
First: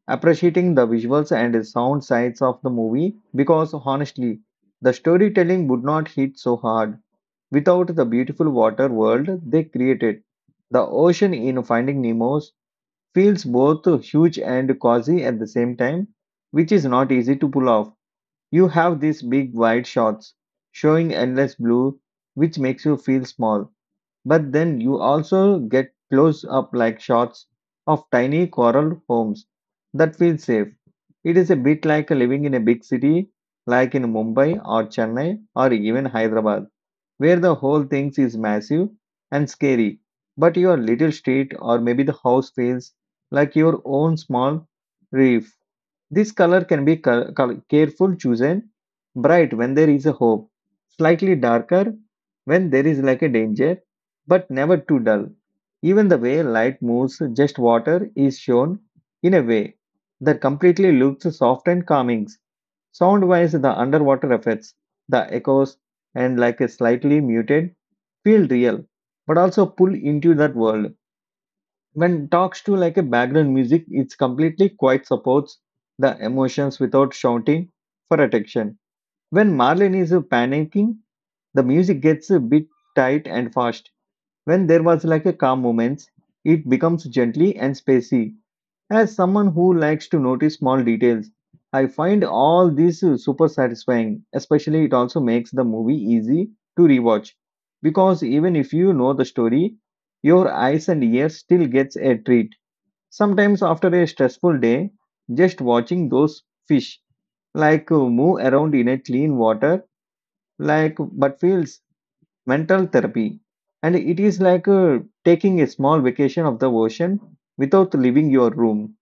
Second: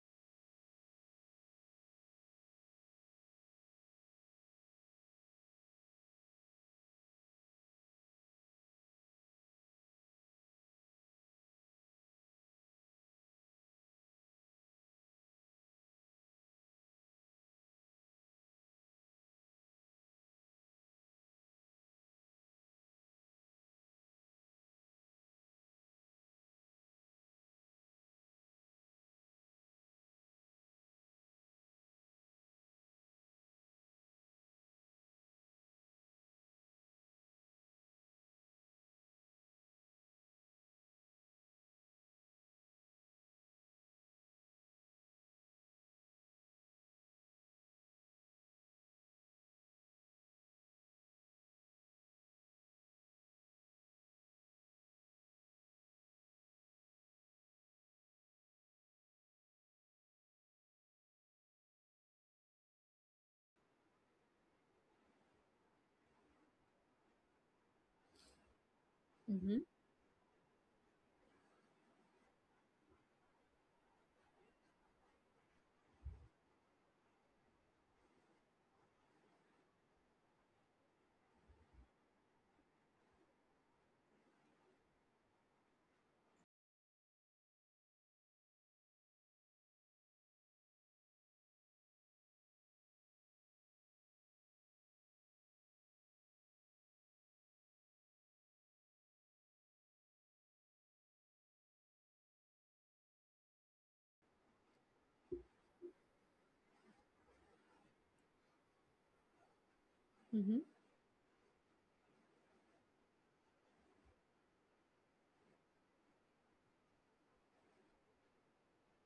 appreciating the visuals and sound sides of the movie, because honestly the storytelling would not hit so hard without the beautiful water world they created. The ocean in Finding Nemo feels both huge and cozy at the same time, which is not easy to pull off. You have these big wide shots showing endless blue, which makes you feel small. But then you also get close up like shots of tiny coral homes that feel safe. It is a bit like living in a big city like in Mumbai or Chennai or even Hyderabad, where the whole thing is massive and scary, but your little street or maybe the house feels like your own small reef. This color can be careful chosen, bright when there is a hope, slightly darker when there is like a danger, but never too dull. Even the way light moves, just water is shown in a way that completely looks soft and calming. Sound wise, the underwater effects, the echoes, and like a slightly muted feel real, but
Mm-hmm.
also pull into that world. When talks to like a background music, it's completely quite supports the emotions without shouting for attention. When Marlene is panicking, the music gets a bit tight and fast. When there was like a calm moments, it becomes gently and spacey. As someone who likes to notice small details, I find all this super satisfying, especially it also makes the movie easy to rewatch, because even if you know the story your eyes and ears still gets a treat. Sometimes, after a stressful day, just watching those fish like move around in a clean water,
Mm-hmm.
like but feels mental therapy. And it is like taking a small vacation of the ocean without leaving your room.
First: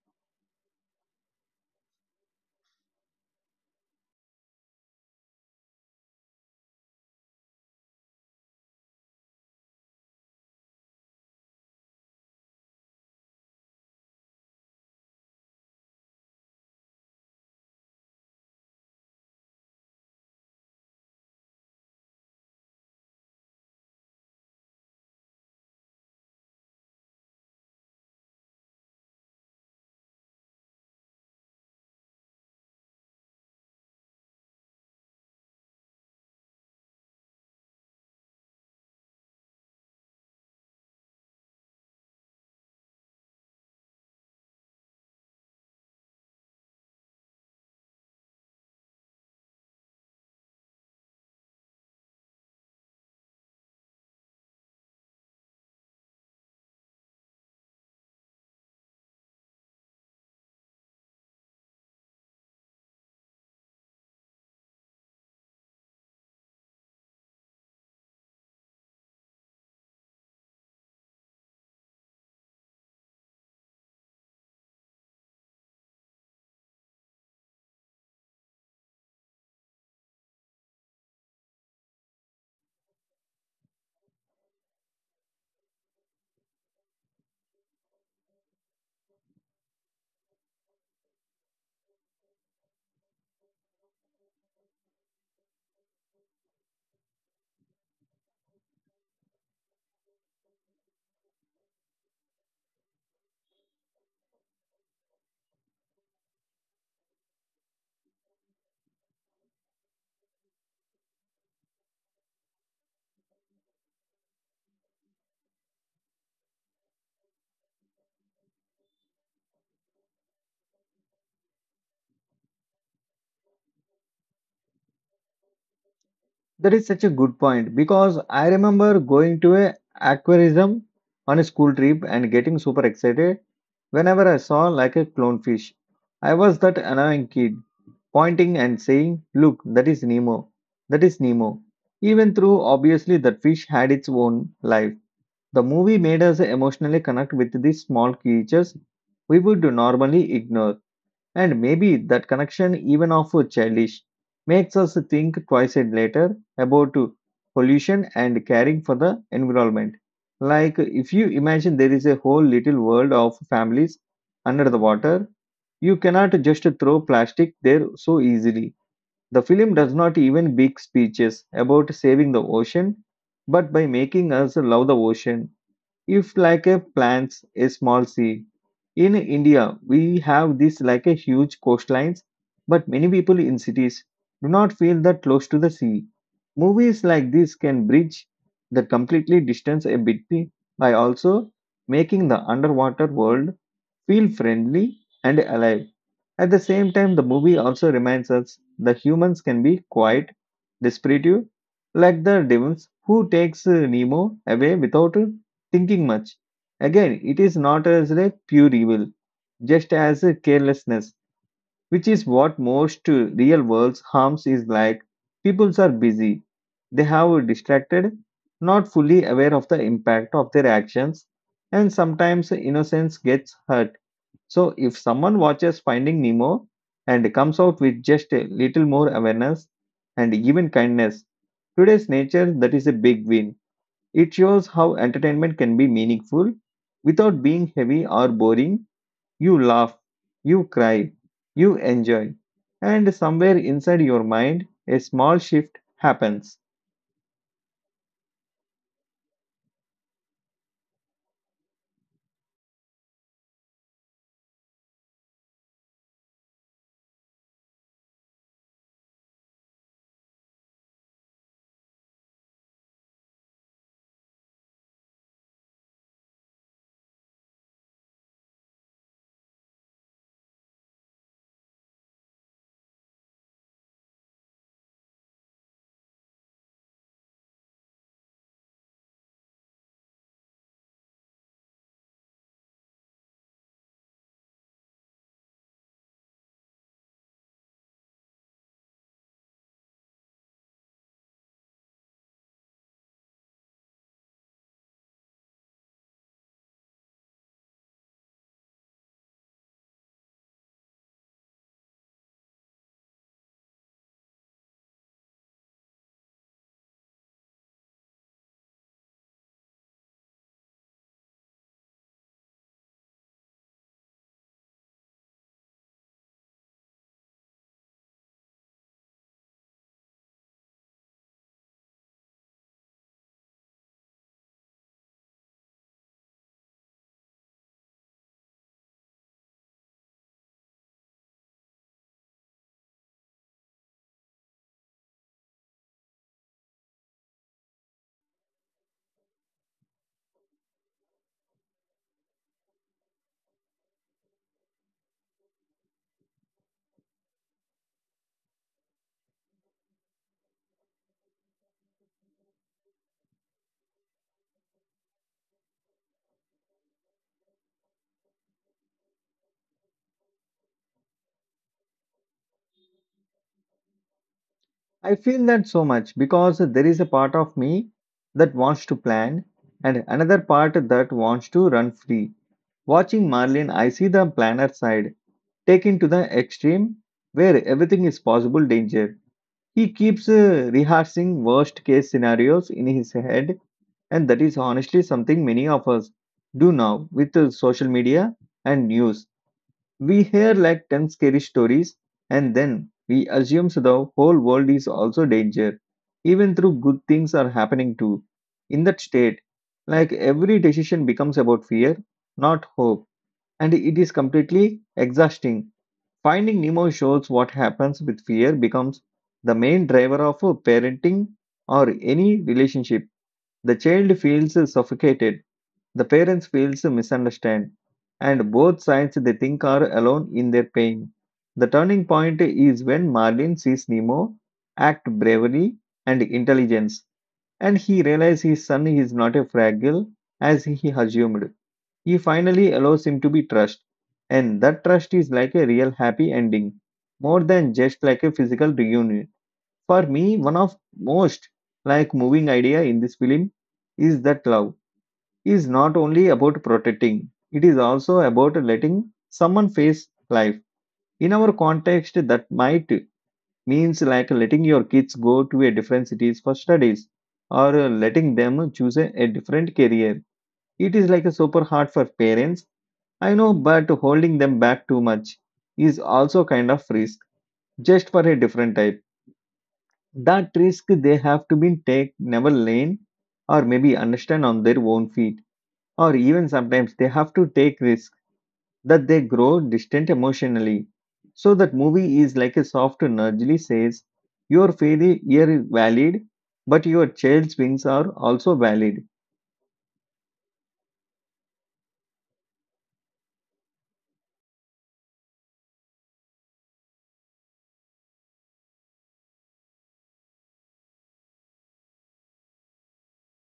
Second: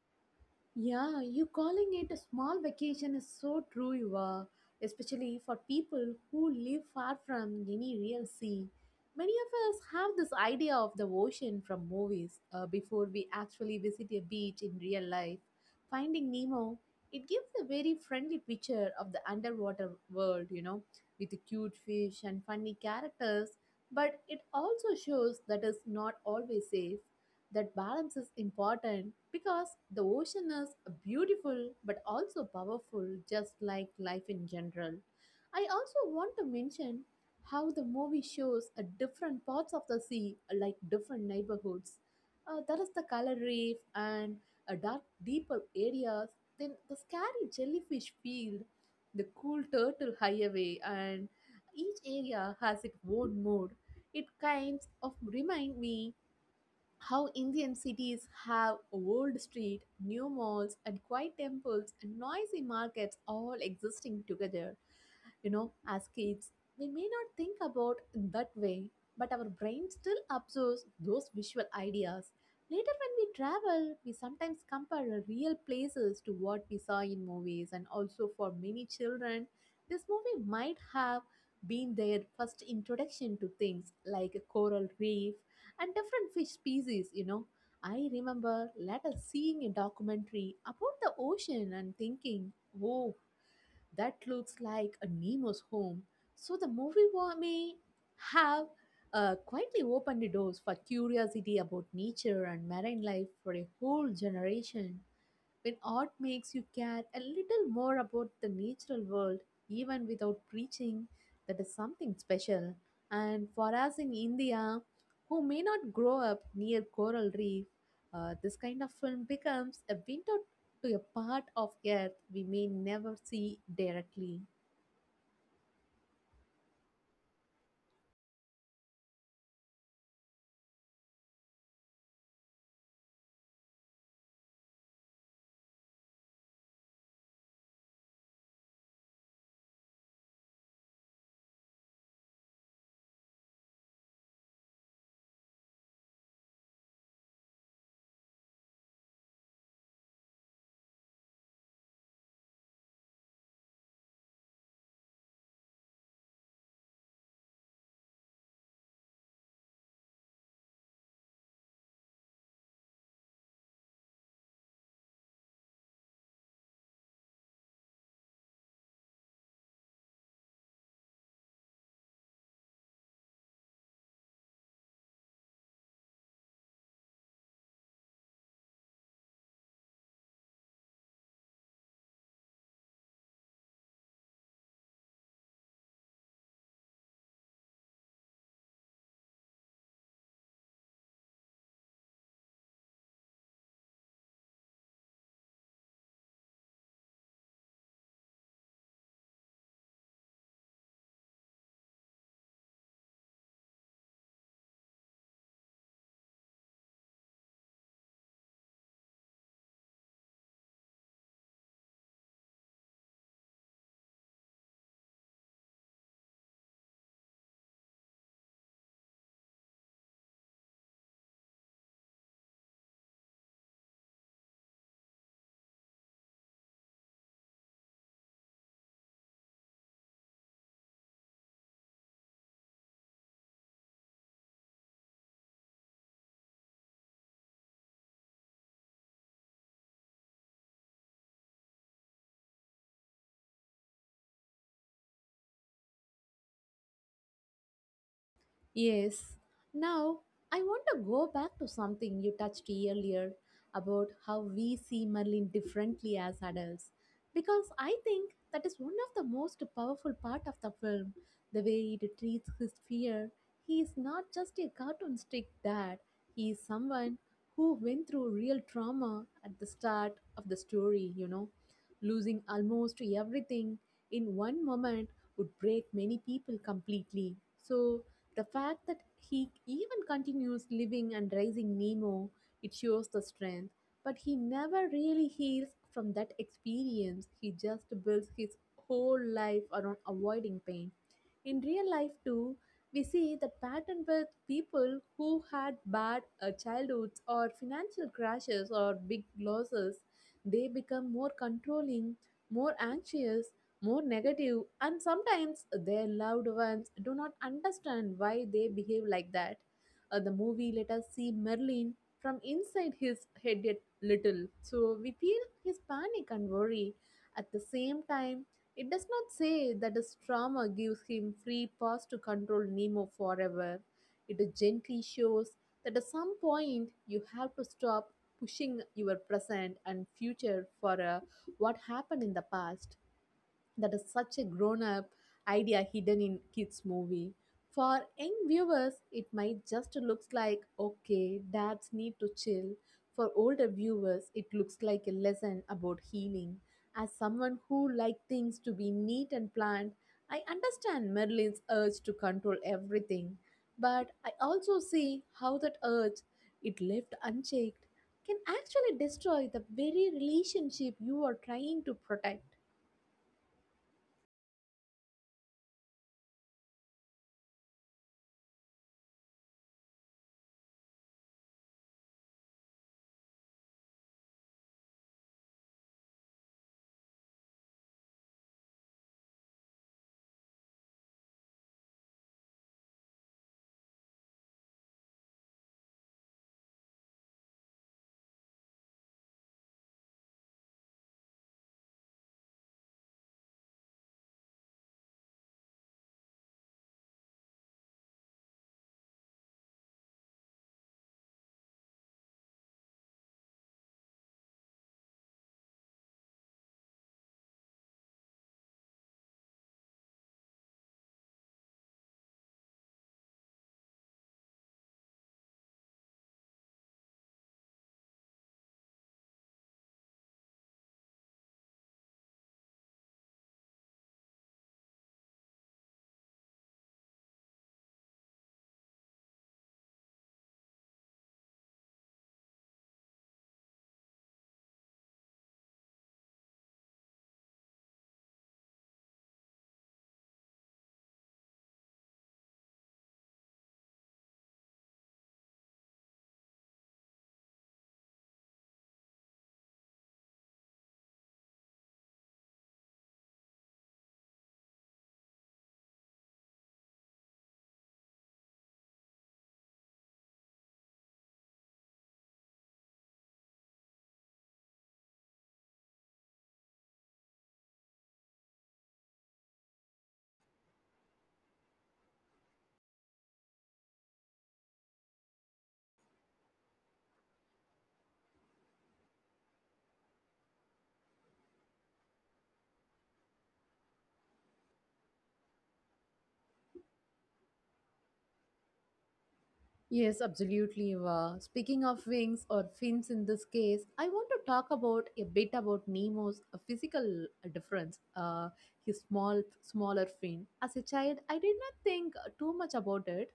Yeah, you calling it a small vacation is so true, you are, especially for people who live far from any real sea. Many of us have this idea of the ocean from movies before we actually visit a beach in real life. Finding Nemo, it gives a very friendly picture of the underwater world, with the cute fish and funny characters, but it also shows that it's not always safe. That balance is important because the ocean is beautiful but also powerful, just like life in general. I also want to mention how the movie shows a different parts of the sea, like different neighborhoods. That is the color reef and a dark, deeper areas. Then the scary jellyfish field, the cool turtle highway, and each area has its own mood. It kind of remind me how Indian cities have old street, new malls and quiet temples and noisy markets all existing together. As kids, we may not think about in that way, but our brain still absorbs those visual ideas. Later, when we travel, we sometimes compare real places to what we saw in movies, and also for many children, this movie might have been their first introduction to things like a coral reef and different fish species. I remember later seeing a documentary about the ocean and thinking, oh, that looks like a Nemo's home. So the movie may have quietly opened the doors for curiosity about nature and marine life for a whole generation. When art makes you care a little more about the natural world, even without preaching, that is something special. And for us in India, who may not grow up near coral reef, this kind of film becomes a window to a part of earth we may never see directly.
That is such a good point because I remember going to a aquarium on a school trip and getting super excited whenever I saw like a clownfish. I was that annoying kid pointing and saying, "Look, that is Nemo, that is Nemo." Even though obviously that fish had its own life, the movie made us emotionally connect with these small creatures we would normally ignore. And maybe that connection, even of a childish, makes us think twice and later about pollution and caring for the environment. Like if you imagine there is a whole little world of families under the water, you cannot just throw plastic there so easily. The film does not even big speeches about saving the ocean, but by making us love the ocean if like a plants a small sea. In India, we have this like a huge coastlines, but many people in cities do not feel that close to the sea. Movies like this can bridge the completely distance a bit by also making the underwater world feel friendly and alive. At the same time, the movie also reminds us the humans can be quite desperate, like the demons who takes Nemo away without thinking much. Again, it is not as a pure evil, just as a carelessness, which is what most real world's harms is like. Peoples are busy, they have distracted, not fully aware of the impact of their actions, and sometimes innocence gets hurt. So, if someone watches Finding Nemo and comes out with just a little more awareness and even kindness, today's nature that is a big win. It shows how entertainment can be meaningful without being heavy or boring. You laugh, you cry, you enjoy, and somewhere inside your mind, a small shift happens.
Yes. Now, I want to go back to something you touched earlier about how we see Merlin differently as adults. Because I think that is one of the most powerful part of the film, the way it treats his fear. He is not just a cartoon stick dad, he is someone who went through real trauma at the start of the story, Losing almost everything in one moment would break many people completely. So the fact that he even continues living and raising Nemo, it shows the strength. But he never really heals from that experience. He just builds his whole life around avoiding pain. In real life, too, we see that pattern with people who had bad childhoods or financial crashes or big losses. They become more controlling, more anxious, more negative, and sometimes their loved ones do not understand why they behave like that. The movie let us see Merlin from inside his head yet little, so we feel his panic and worry. At the same time, it does not say that his trauma gives him free pass to control Nemo forever. It gently shows that at some point you have to stop pushing your present and future for what happened in the past. That is such a grown up idea hidden in kids movie. For young viewers it might just looks like okay dads need to chill, for older viewers it looks like a lesson about healing. As someone who like things to be neat and planned, I understand merlin's urge to control everything, but I also see how that urge, it left unchecked, can actually destroy the very relationship you are trying to protect.
I feel that so much because there is a part of me that wants to plan and another part that wants to run free. Watching Marlin, I see the planner side taken to the extreme where everything is possible danger. He keeps rehearsing worst case scenarios in his head, and that is honestly something many of us do now with social media and news. We hear like 10 scary stories, and then we assume the whole world is also danger, even though good things are happening too. In that state, like every decision becomes about fear, not hope, and it is completely exhausting. Finding Nemo shows what happens with fear becomes the main driver of a parenting or any relationship. The child feels suffocated, the parents feels misunderstood, and both sides they think are alone in their pain. The turning point is when Marlin sees Nemo act bravery and intelligence, and he realizes his son is not a fragile as he assumed. He finally allows him to be trusted, and that trust is like a real happy ending, more than just like a physical reunion. For me, one of most like moving idea in this film is that love is not only about protecting, it is also about letting someone face life. In our context, that might means like letting your kids go to a different cities for studies or letting them choose a different career. It is like a super hard for parents I know, but holding them back too much is also kind of risk, just for a different type. That risk they have to be take, never learn, or maybe understand on their own feet, or even sometimes they have to take risk that they grow distant emotionally. So that movie is like a soft nudge says, your faith is valid, but your child's wings are also valid.
Yes, absolutely. Wow. Speaking of wings or fins in this case, I want to talk about a bit about Nemo's physical difference, his smaller fin. As a child, I did not think too much about it.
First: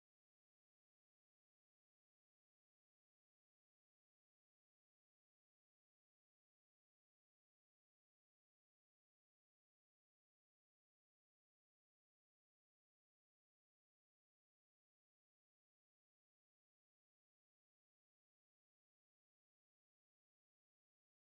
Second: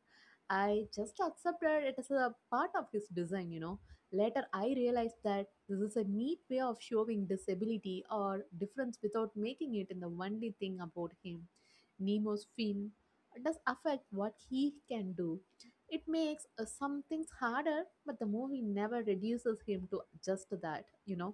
I just accepted it as a part of his design, Later, I realized that this is a neat way of showing disability or difference without making it in the only thing about him. Nemo's fin does affect what he can do. It makes some things harder, but the movie never reduces him to just that,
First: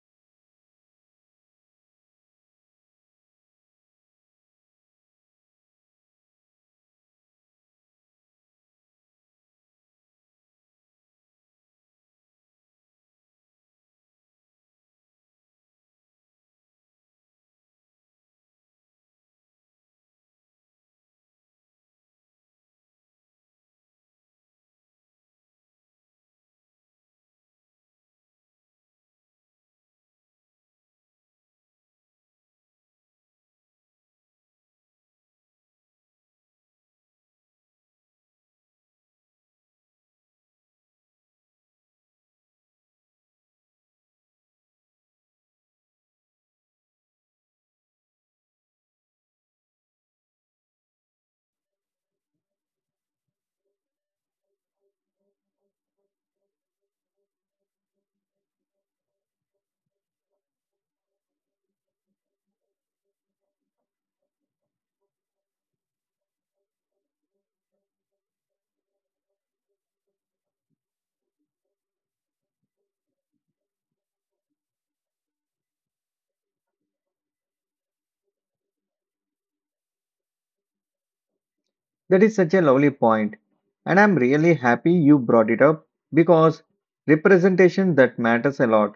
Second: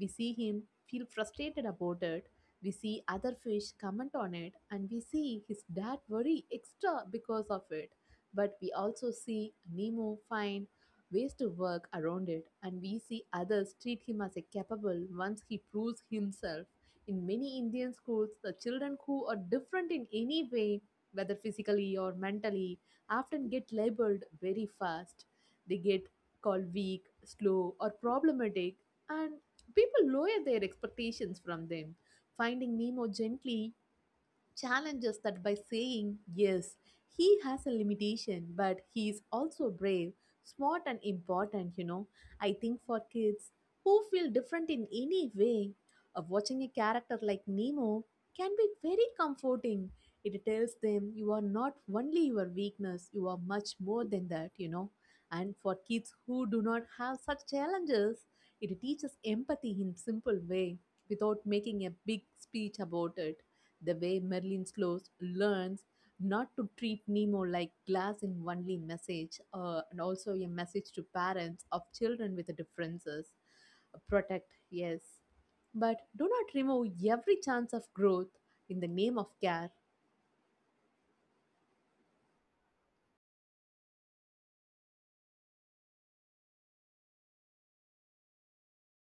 We see him feel frustrated about it. We see other fish comment on it, and we see his dad worry extra because of it. But we also see Nemo find ways to work around it, and we see others treat him as a capable once he proves himself. In many Indian schools, the children who are different in any way, whether physically or mentally, often get labeled very fast. They get called weak, slow, or problematic, and people lower their expectations from them. Finding Nemo gently challenges that by saying, yes, he has a limitation, but he is also brave, smart, and important, I think for kids who feel different in any way, watching a character like Nemo can be very comforting. It tells them you are not only your weakness, you are much more than that, And for kids who do not have such challenges, it teaches empathy in simple way without making a big speech about it. The way Merlin slows learns not to treat Nemo like glass in only message, and also a message to parents of children with differences. Protect, yes, but do not remove every chance of growth in the name of care.
That is such a lovely point, and I'm really happy you brought it up because representation that matters a lot.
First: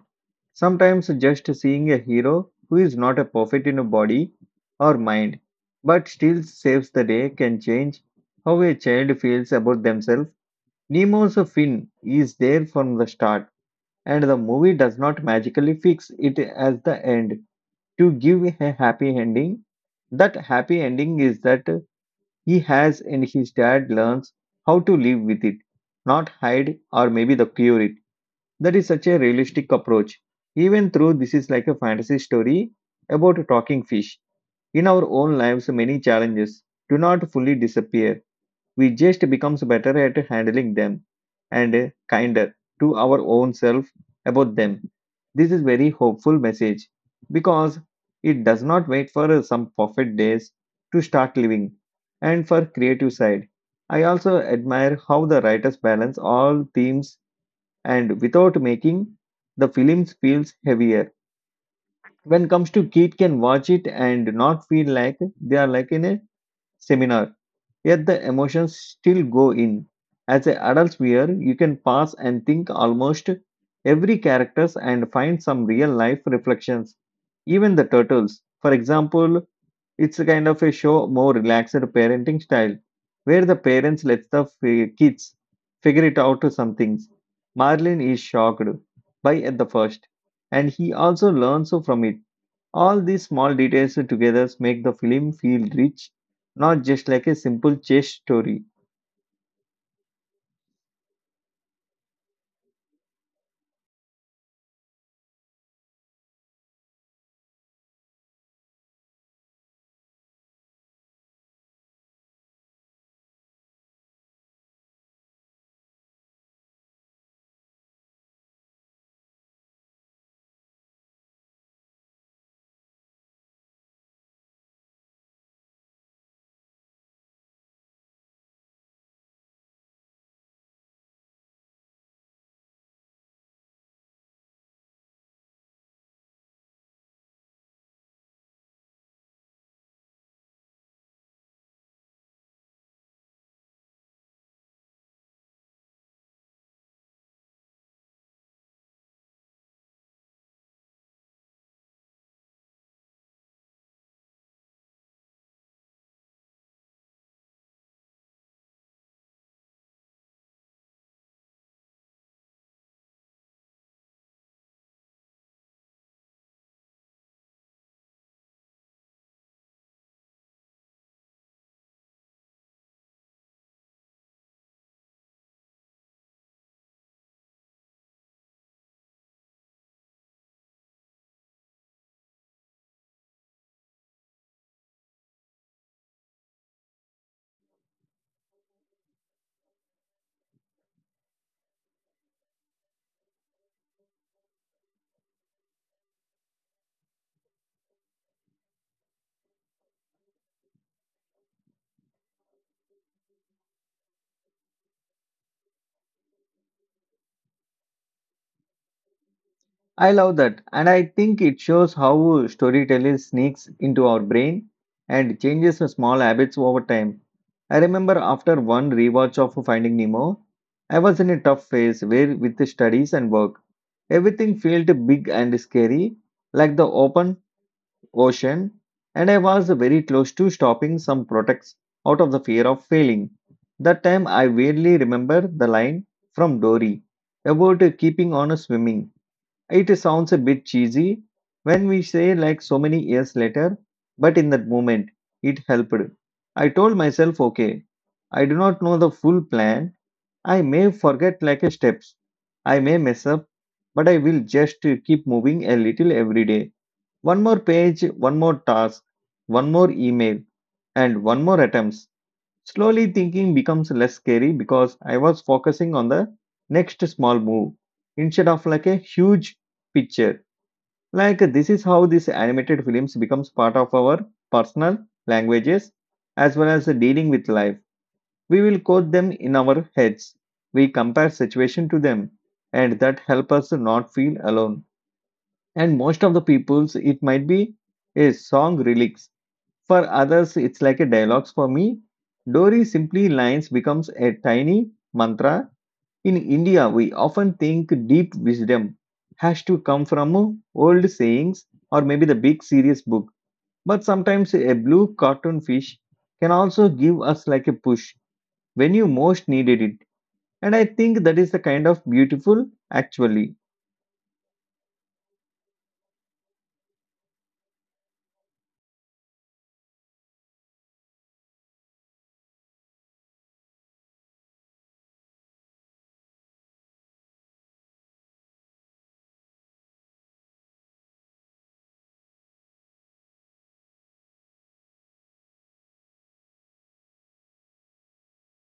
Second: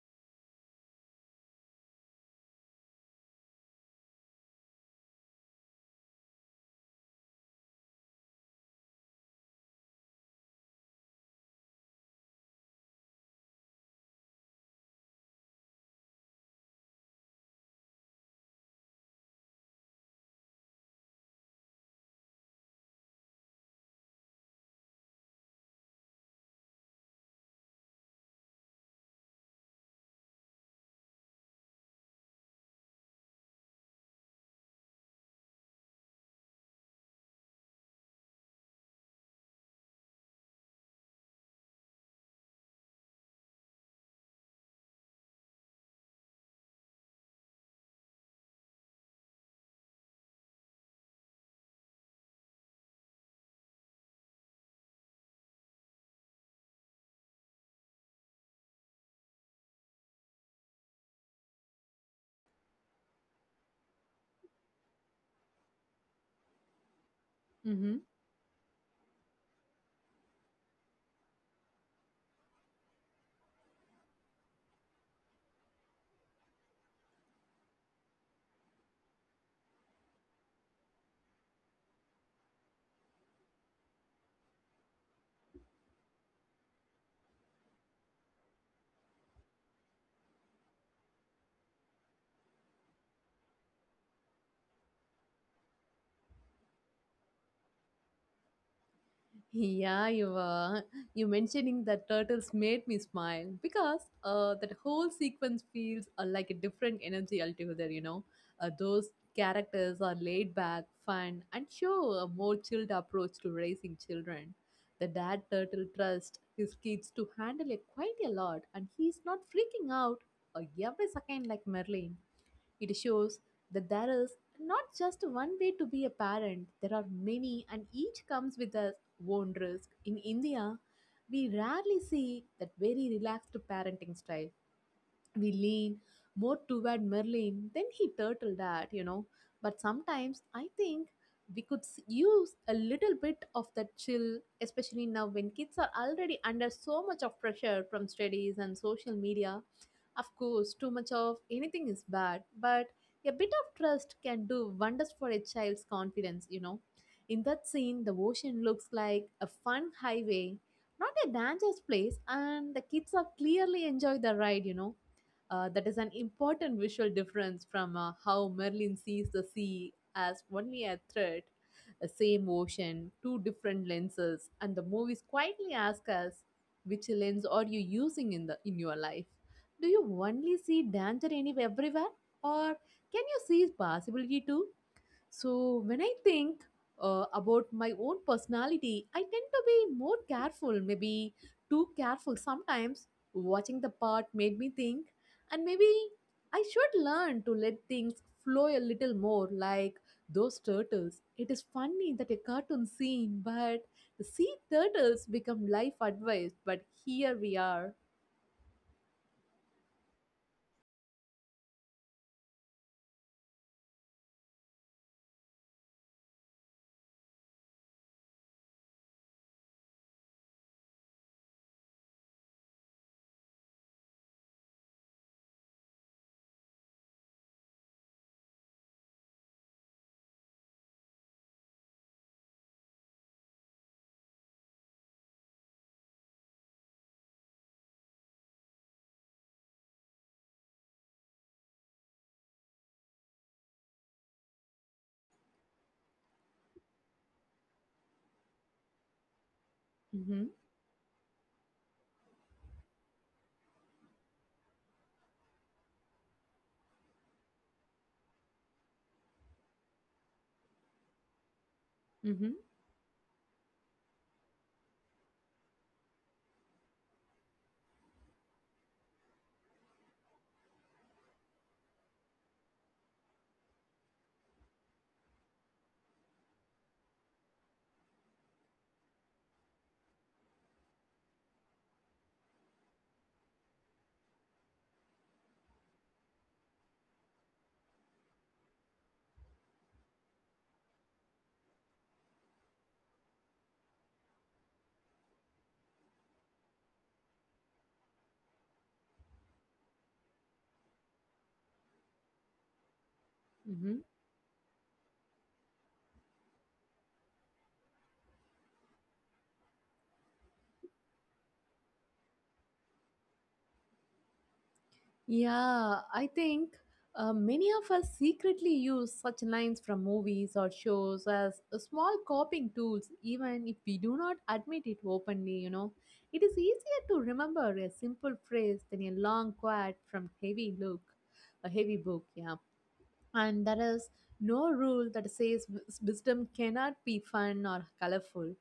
Sometimes just seeing a hero who is not a perfect in a body or mind but still saves the day can change how a child feels about themselves. Nemo's fin is there from the start, and the movie does not magically fix it at the end to give a happy ending. That happy ending is that he has and his dad learns how to live with it, not hide or maybe the cure it. That is such a realistic approach. Even though this is like a fantasy story about a talking fish, in our own lives many challenges do not fully disappear. We just becomes better at handling them and kinder to our own self about them. This is very hopeful message because it does not wait for some perfect days to start living. And for creative side, I also admire how the writers balance all themes and without making the films feels heavier when comes to kid can watch it and not feel like they are like in a seminar. Yet
Mm-hmm.
the emotions still go in. As an adult viewer, you can pause and think almost every characters and find some real life reflections. Even the turtles, for example, it's a kind of a show more relaxed parenting style, where the parents let the kids figure it out to some things. Marlin is shocked by at the first, and he also learns from it. All these small details together make the film feel rich, not just like a simple chase story.
Yeah, you were. You mentioning that turtles made me smile because that whole sequence feels like a different energy altogether. You know, those characters are laid back, fun, and show a more chilled approach to raising children. The dad turtle trusts his kids to handle it quite a lot, and he's not freaking out every second like Merlin. It shows that there is not just one way to be a parent, there are many, and each comes with its own risk. In India, we rarely see that very relaxed parenting style. We lean more toward Merlin than he turtled at, But sometimes I think we could use a little bit of that chill, especially now when kids are already under so much of pressure from studies and social media. Of course, too much of anything is bad, but a bit of trust can do wonders for a child's confidence, In that scene, the ocean looks like a fun highway, not a dangerous place, and the kids are clearly enjoy the ride, you know. That is an important visual difference from how Merlin sees the sea as only a threat, the same ocean, two different lenses, and the movies quietly ask us, which lens are you using in your life? Do you only see danger anywhere everywhere, or can you see possibility too? So, when I think about my own personality, I tend to be more careful, maybe too careful sometimes. Watching the part made me think, and maybe I should learn to let things flow a little more, like those turtles. It is funny that a cartoon scene, but the sea turtles become life advice. But here we are.
I love that, and I think it shows how storytelling sneaks into our brain and changes the small habits over time. I remember after one rewatch of Finding Nemo, I was in a tough phase where with the studies and work, everything felt big and scary, like the open ocean, and I was very close to stopping some products out of the fear of failing. That time I vaguely remember the line from Dory about keeping on swimming. It sounds a bit cheesy when we say like so many years later, but in that moment it helped. I told myself, okay, I do not know the full plan.
Mm-hmm,
I may forget like a steps. I may mess up, but I will just keep moving a little every day, one more page, one more task, one more email, and one more attempts.
mm-hmm,
Slowly thinking becomes less scary because I was focusing on the next small move instead of like a huge picture. Like this is how these animated films becomes part of our personal languages as well as dealing with life. We will quote them in our heads. We compare situation to them, and that help us not feel alone. And most of the people's it might be a song lyrics, for others it's like a dialogues. For me, Dori simply lines becomes a tiny mantra. In India, we often think deep wisdom has to come from old sayings or maybe the big serious book. But
mm-hmm.
sometimes a blue cartoon fish can also give us like a push when you most needed it, and I think that is the kind of beautiful actually.
Yeah, I think many of us secretly use such lines from movies or shows as a small coping tools, even if we do not admit it openly, It is easier to remember a simple phrase than a long quote from a heavy book, yeah. And there is no rule that says wisdom cannot be fun or colorful.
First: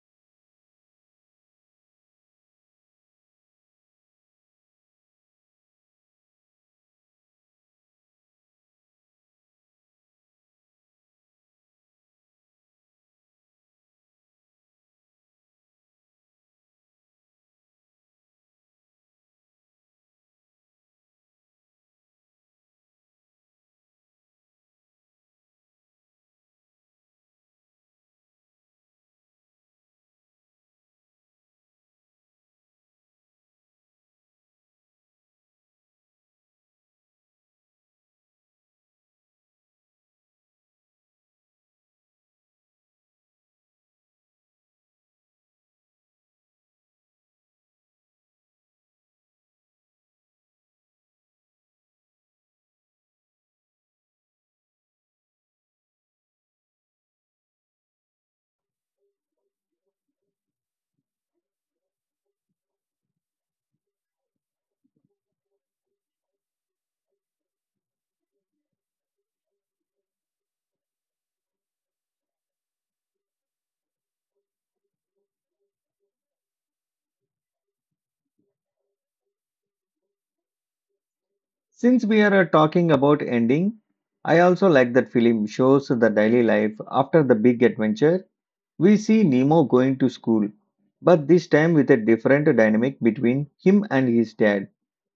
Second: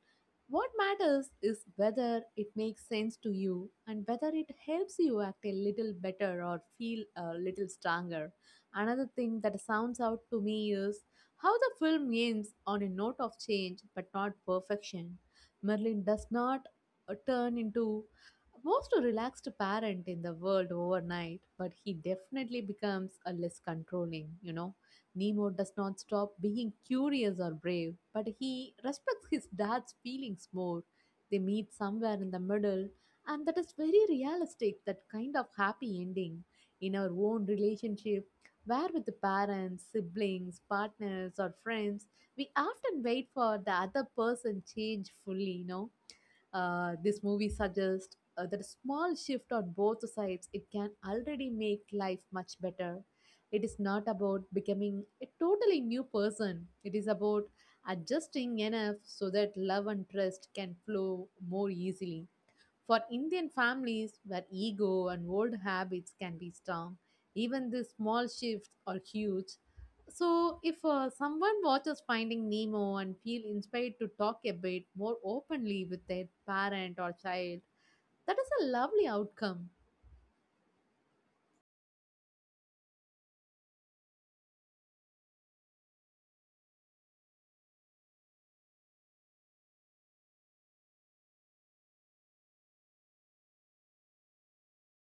What matters is whether it makes sense to you and whether it helps you act a little better or feel a little stronger. Another thing that sounds out to me is how the film ends on a note of change but not perfection. Merlin does not turn into most relaxed parent in the world overnight, but he definitely becomes a less controlling, Nemo does not stop being curious or brave, but he respects his dad's feelings more. They meet somewhere in the middle, and that is very realistic, that kind of happy ending in our own relationship, where with the parents, siblings, partners, or friends, we often wait for the other person change fully, you know. This movie suggests that small shift on both sides, it can already make life much better. It is not about becoming a totally new person, it is about adjusting enough so that love and trust can flow more easily. For indian families where ego and old habits can be strong, even the small shifts are huge. So if someone watches finding nemo and feel inspired to talk a bit more openly with their parent or child, that is a lovely outcome.
Since we are talking about ending, I also like that film shows the daily life after the big adventure. We see Nemo going to school, but this time with a different dynamic between him and his dad.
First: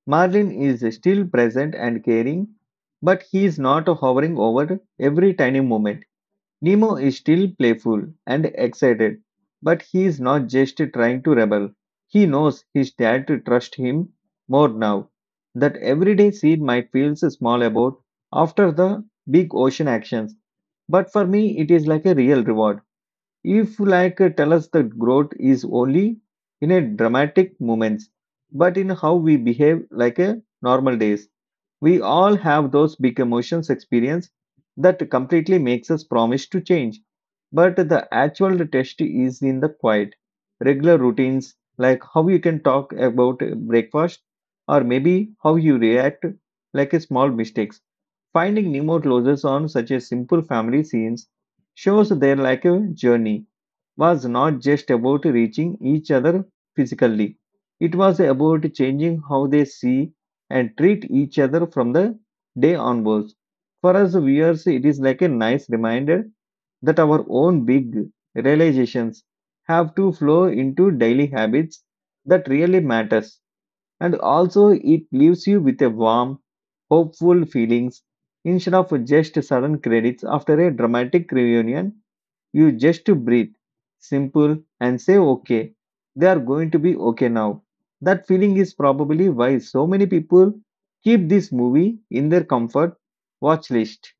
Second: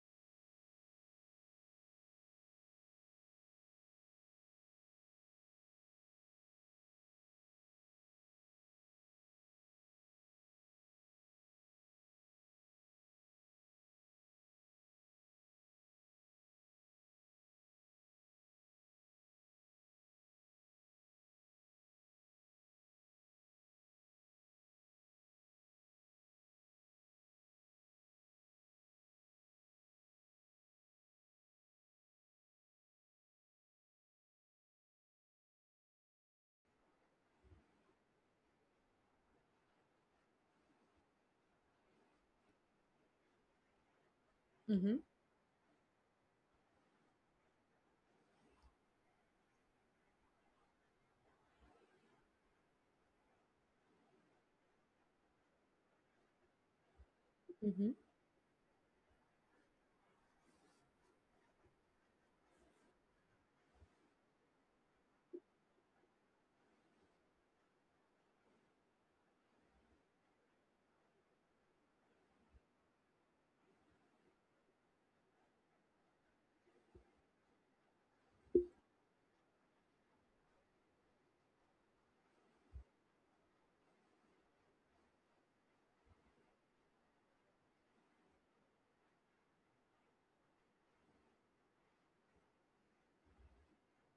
Marlin is still present and caring, but he is not hovering over every tiny moment. Nemo is still playful and excited, but he is not just trying to rebel. He knows his dad trusts him more now. That everyday seed might feel small about after the big ocean actions, but for me it is like a real reward. If like tell us that growth is only in a dramatic moments, but in how we behave like a normal days. We all have those big emotions experience that completely makes us promise to change. But the actual test is in the quiet, regular routines like how you can talk about breakfast or
Hmm.
maybe how you react like a small mistakes. Finding Nemo closes on such a simple family scenes shows their like a journey was not just about reaching each other physically.
Hmm.
It was about changing how they see and treat each other from the day onwards. For us viewers, it is like a nice reminder that our own big realizations have to flow into daily habits that really matters. And also it leaves you with a warm, hopeful feelings instead of just sudden credits after a dramatic reunion. You just to breathe, simple, and say, okay, they are going to be okay now. That feeling is probably why so many people keep this movie in their comfort watch list.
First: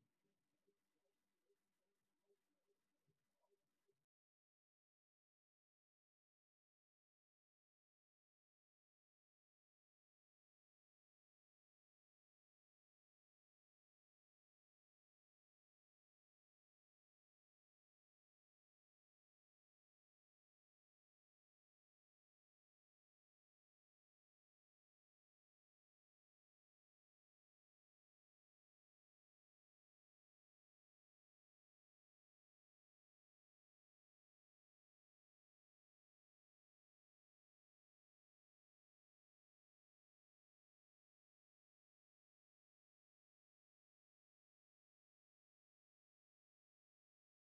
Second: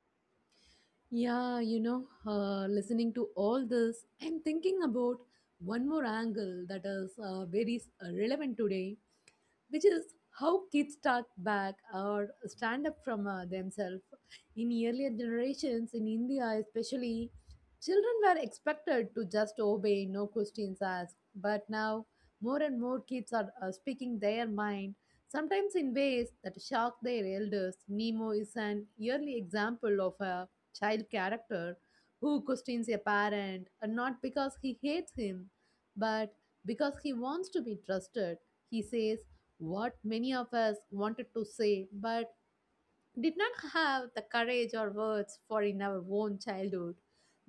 Yeah, listening to all this, I'm thinking about one more angle that is very relevant today, which is how kids talk back or stand up from themselves. In earlier generations, in India especially, children were expected to just obey, no questions asked. But now, more and more kids are speaking their mind, sometimes in ways that shock their elders. Nemo is an early example of a child character who questions a parent, and not because he hates him, but because he wants to be trusted. He says, what many of us wanted to say but did not have the courage or words for in our own childhood.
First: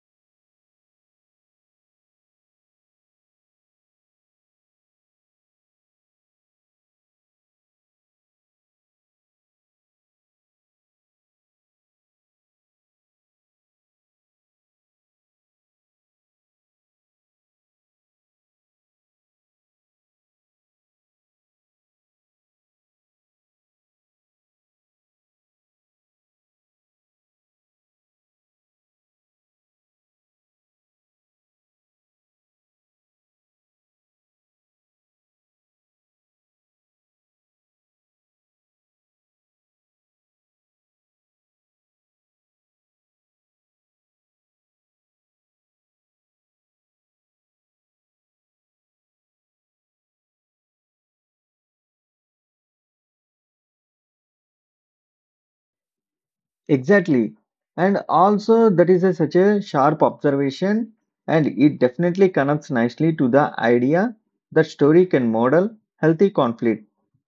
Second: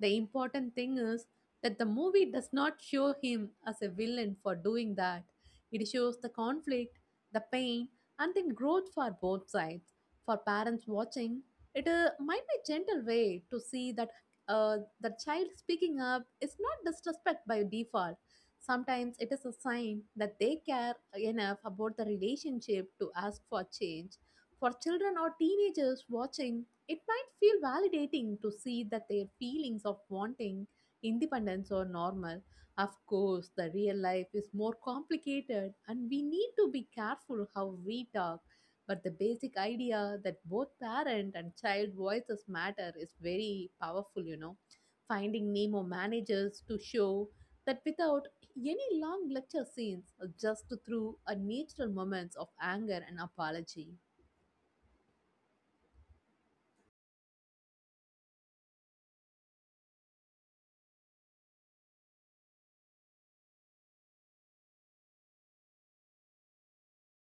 The important thing is that the movie does not show him as a villain for doing that. It shows the conflict, the pain, and then growth for both sides. For parents watching, it might be a gentle way to see that the child speaking up is not disrespect by default. Sometimes it is a sign that they care enough about the relationship to ask for change. For children or teenagers watching, it might feel validating to see that their feelings of wanting independence are normal. Of course, the real life is more complicated and we need to be careful how we talk. But the basic idea that both parent and child voices matter is very powerful, Finding Nemo manages to show that without any long lecture scenes, just through a natural moments of anger and apology.
Exactly. And also, that is such a sharp observation, and it definitely connects nicely to the idea that story can model healthy conflict.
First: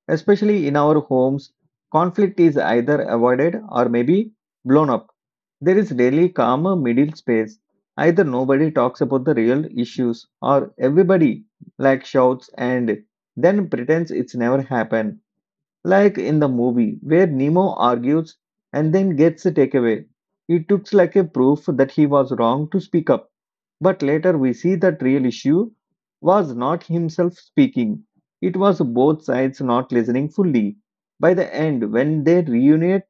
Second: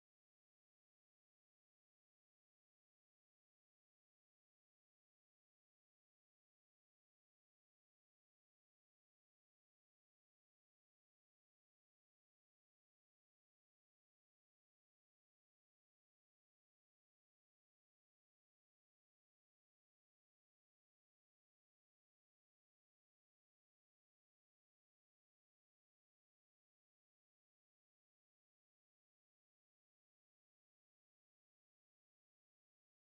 Especially in our homes, conflict is either avoided or maybe blown up. There is rarely calmer middle space. Either nobody talks about the real issues or everybody like shouts and then pretends it's never happened. Like in the movie where Nemo argues and then gets a takeaway. It looks like a proof that he was wrong to speak up. But later we see that real issue was not himself speaking. It was both sides not listening fully. By the end, when they reunite,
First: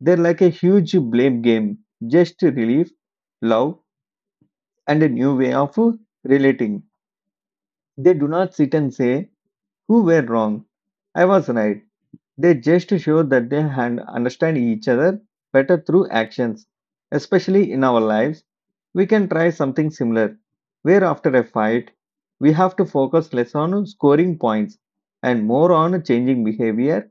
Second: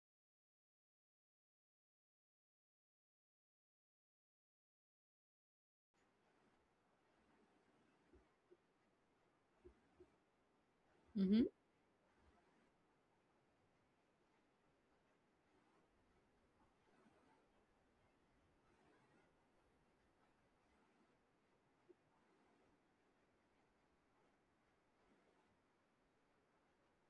they're like a huge blame game. Just relief, love, and a new way of relating. They do not sit and say, "Who were wrong? I
Mhm,
was right." They just show that they understand each other better through actions. Especially in our lives, we can try something similar, where after a fight, we have to focus less on scoring points and more on changing behavior.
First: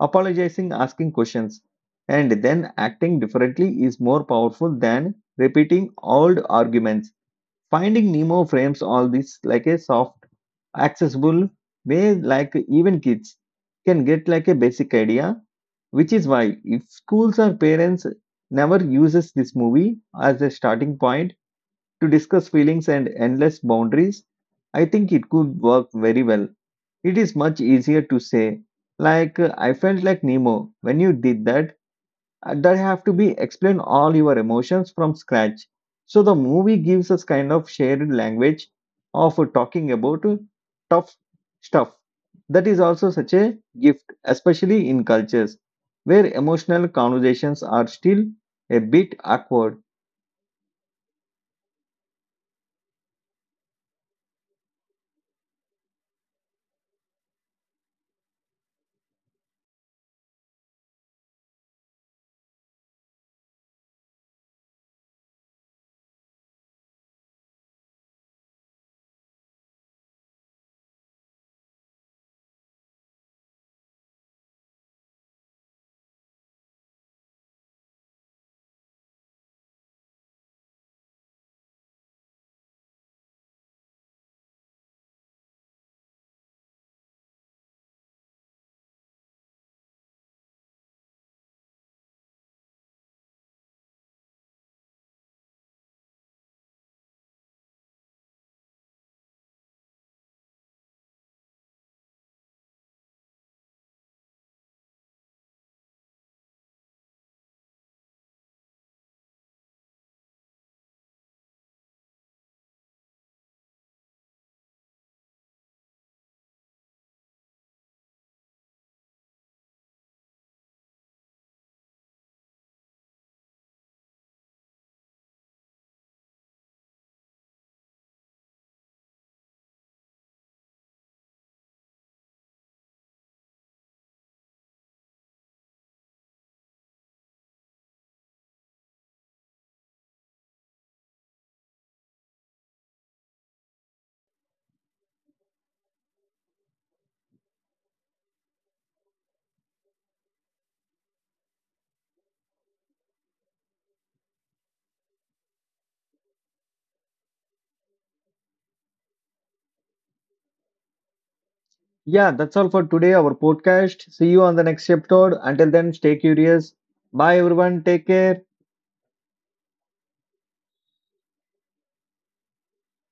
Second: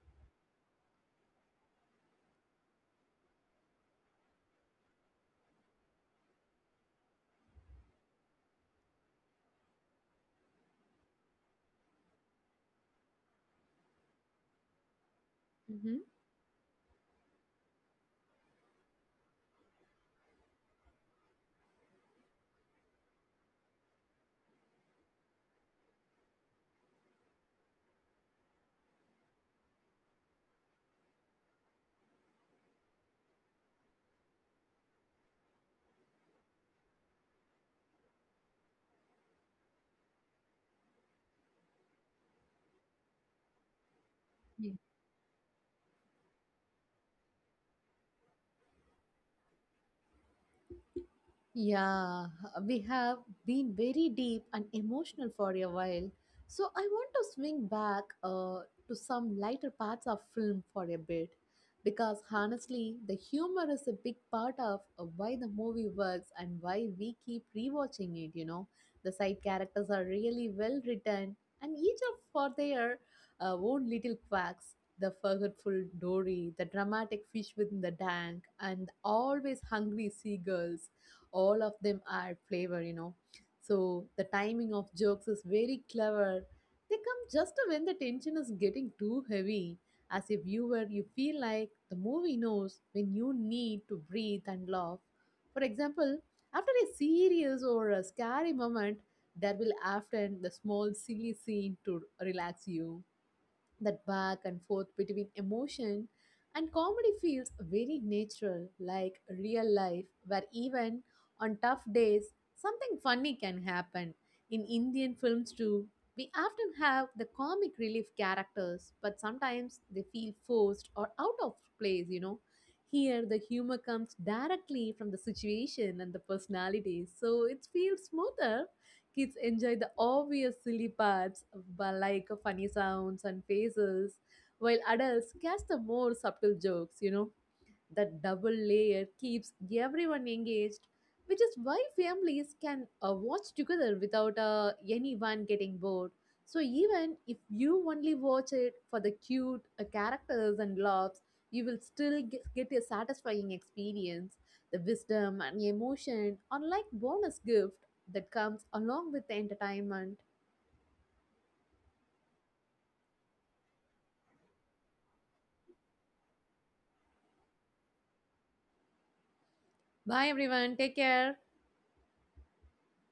Apologizing, asking questions, and then acting differently is more powerful than repeating old arguments. Finding Nemo frames all this like a soft, accessible way, like even kids can get like a basic idea.
mhm.
Which is why if schools or parents never uses this movie as a starting point to discuss feelings and endless boundaries, I think it could work very well. It is much easier to say, like I felt like Nemo when you did that, that have to be explain all your emotions from scratch. So the movie gives us kind of shared language of talking about tough stuff. That is also such a gift,
Wie.
especially in cultures where emotional conversations are still a bit awkward.
Yeah, we have been very deep and emotional for a while. So I want to swing back to some lighter parts of film for a bit. Because honestly, the humor is a big part of why the movie works and why we keep rewatching it, The side characters are really well written and each of for their own little quirks. The forgetful Dory, the dramatic fish within the tank, and the always hungry seagulls, all of them add flavor, you know. So the timing of jokes is very clever, they come just when the tension is getting too heavy. As a viewer you feel like the movie knows when you need to breathe and laugh. For example, after a serious or a scary moment, there will often the small silly scene to relax you. That back and forth between emotion and comedy feels very natural, like real life, where even on tough days, something funny can happen. In Indian films, too, we often have the comic relief characters, but sometimes they feel forced or out of place, Here, the humor comes directly from the situation and the personalities, so it feels smoother. Kids enjoy the obvious silly parts, but like funny sounds and faces, while adults catch the more subtle jokes, That double layer keeps everyone engaged, which is why families can watch together without anyone getting bored. So even if you only watch it for the cute characters and laughs, you will still get a satisfying experience. The wisdom and emotion are like bonus gift that comes along with the entertainment.
Yeah, that's all for today, our podcast. See you on the next episode. Until then, stay curious. Bye, everyone. Take care.
Bye everyone, take care.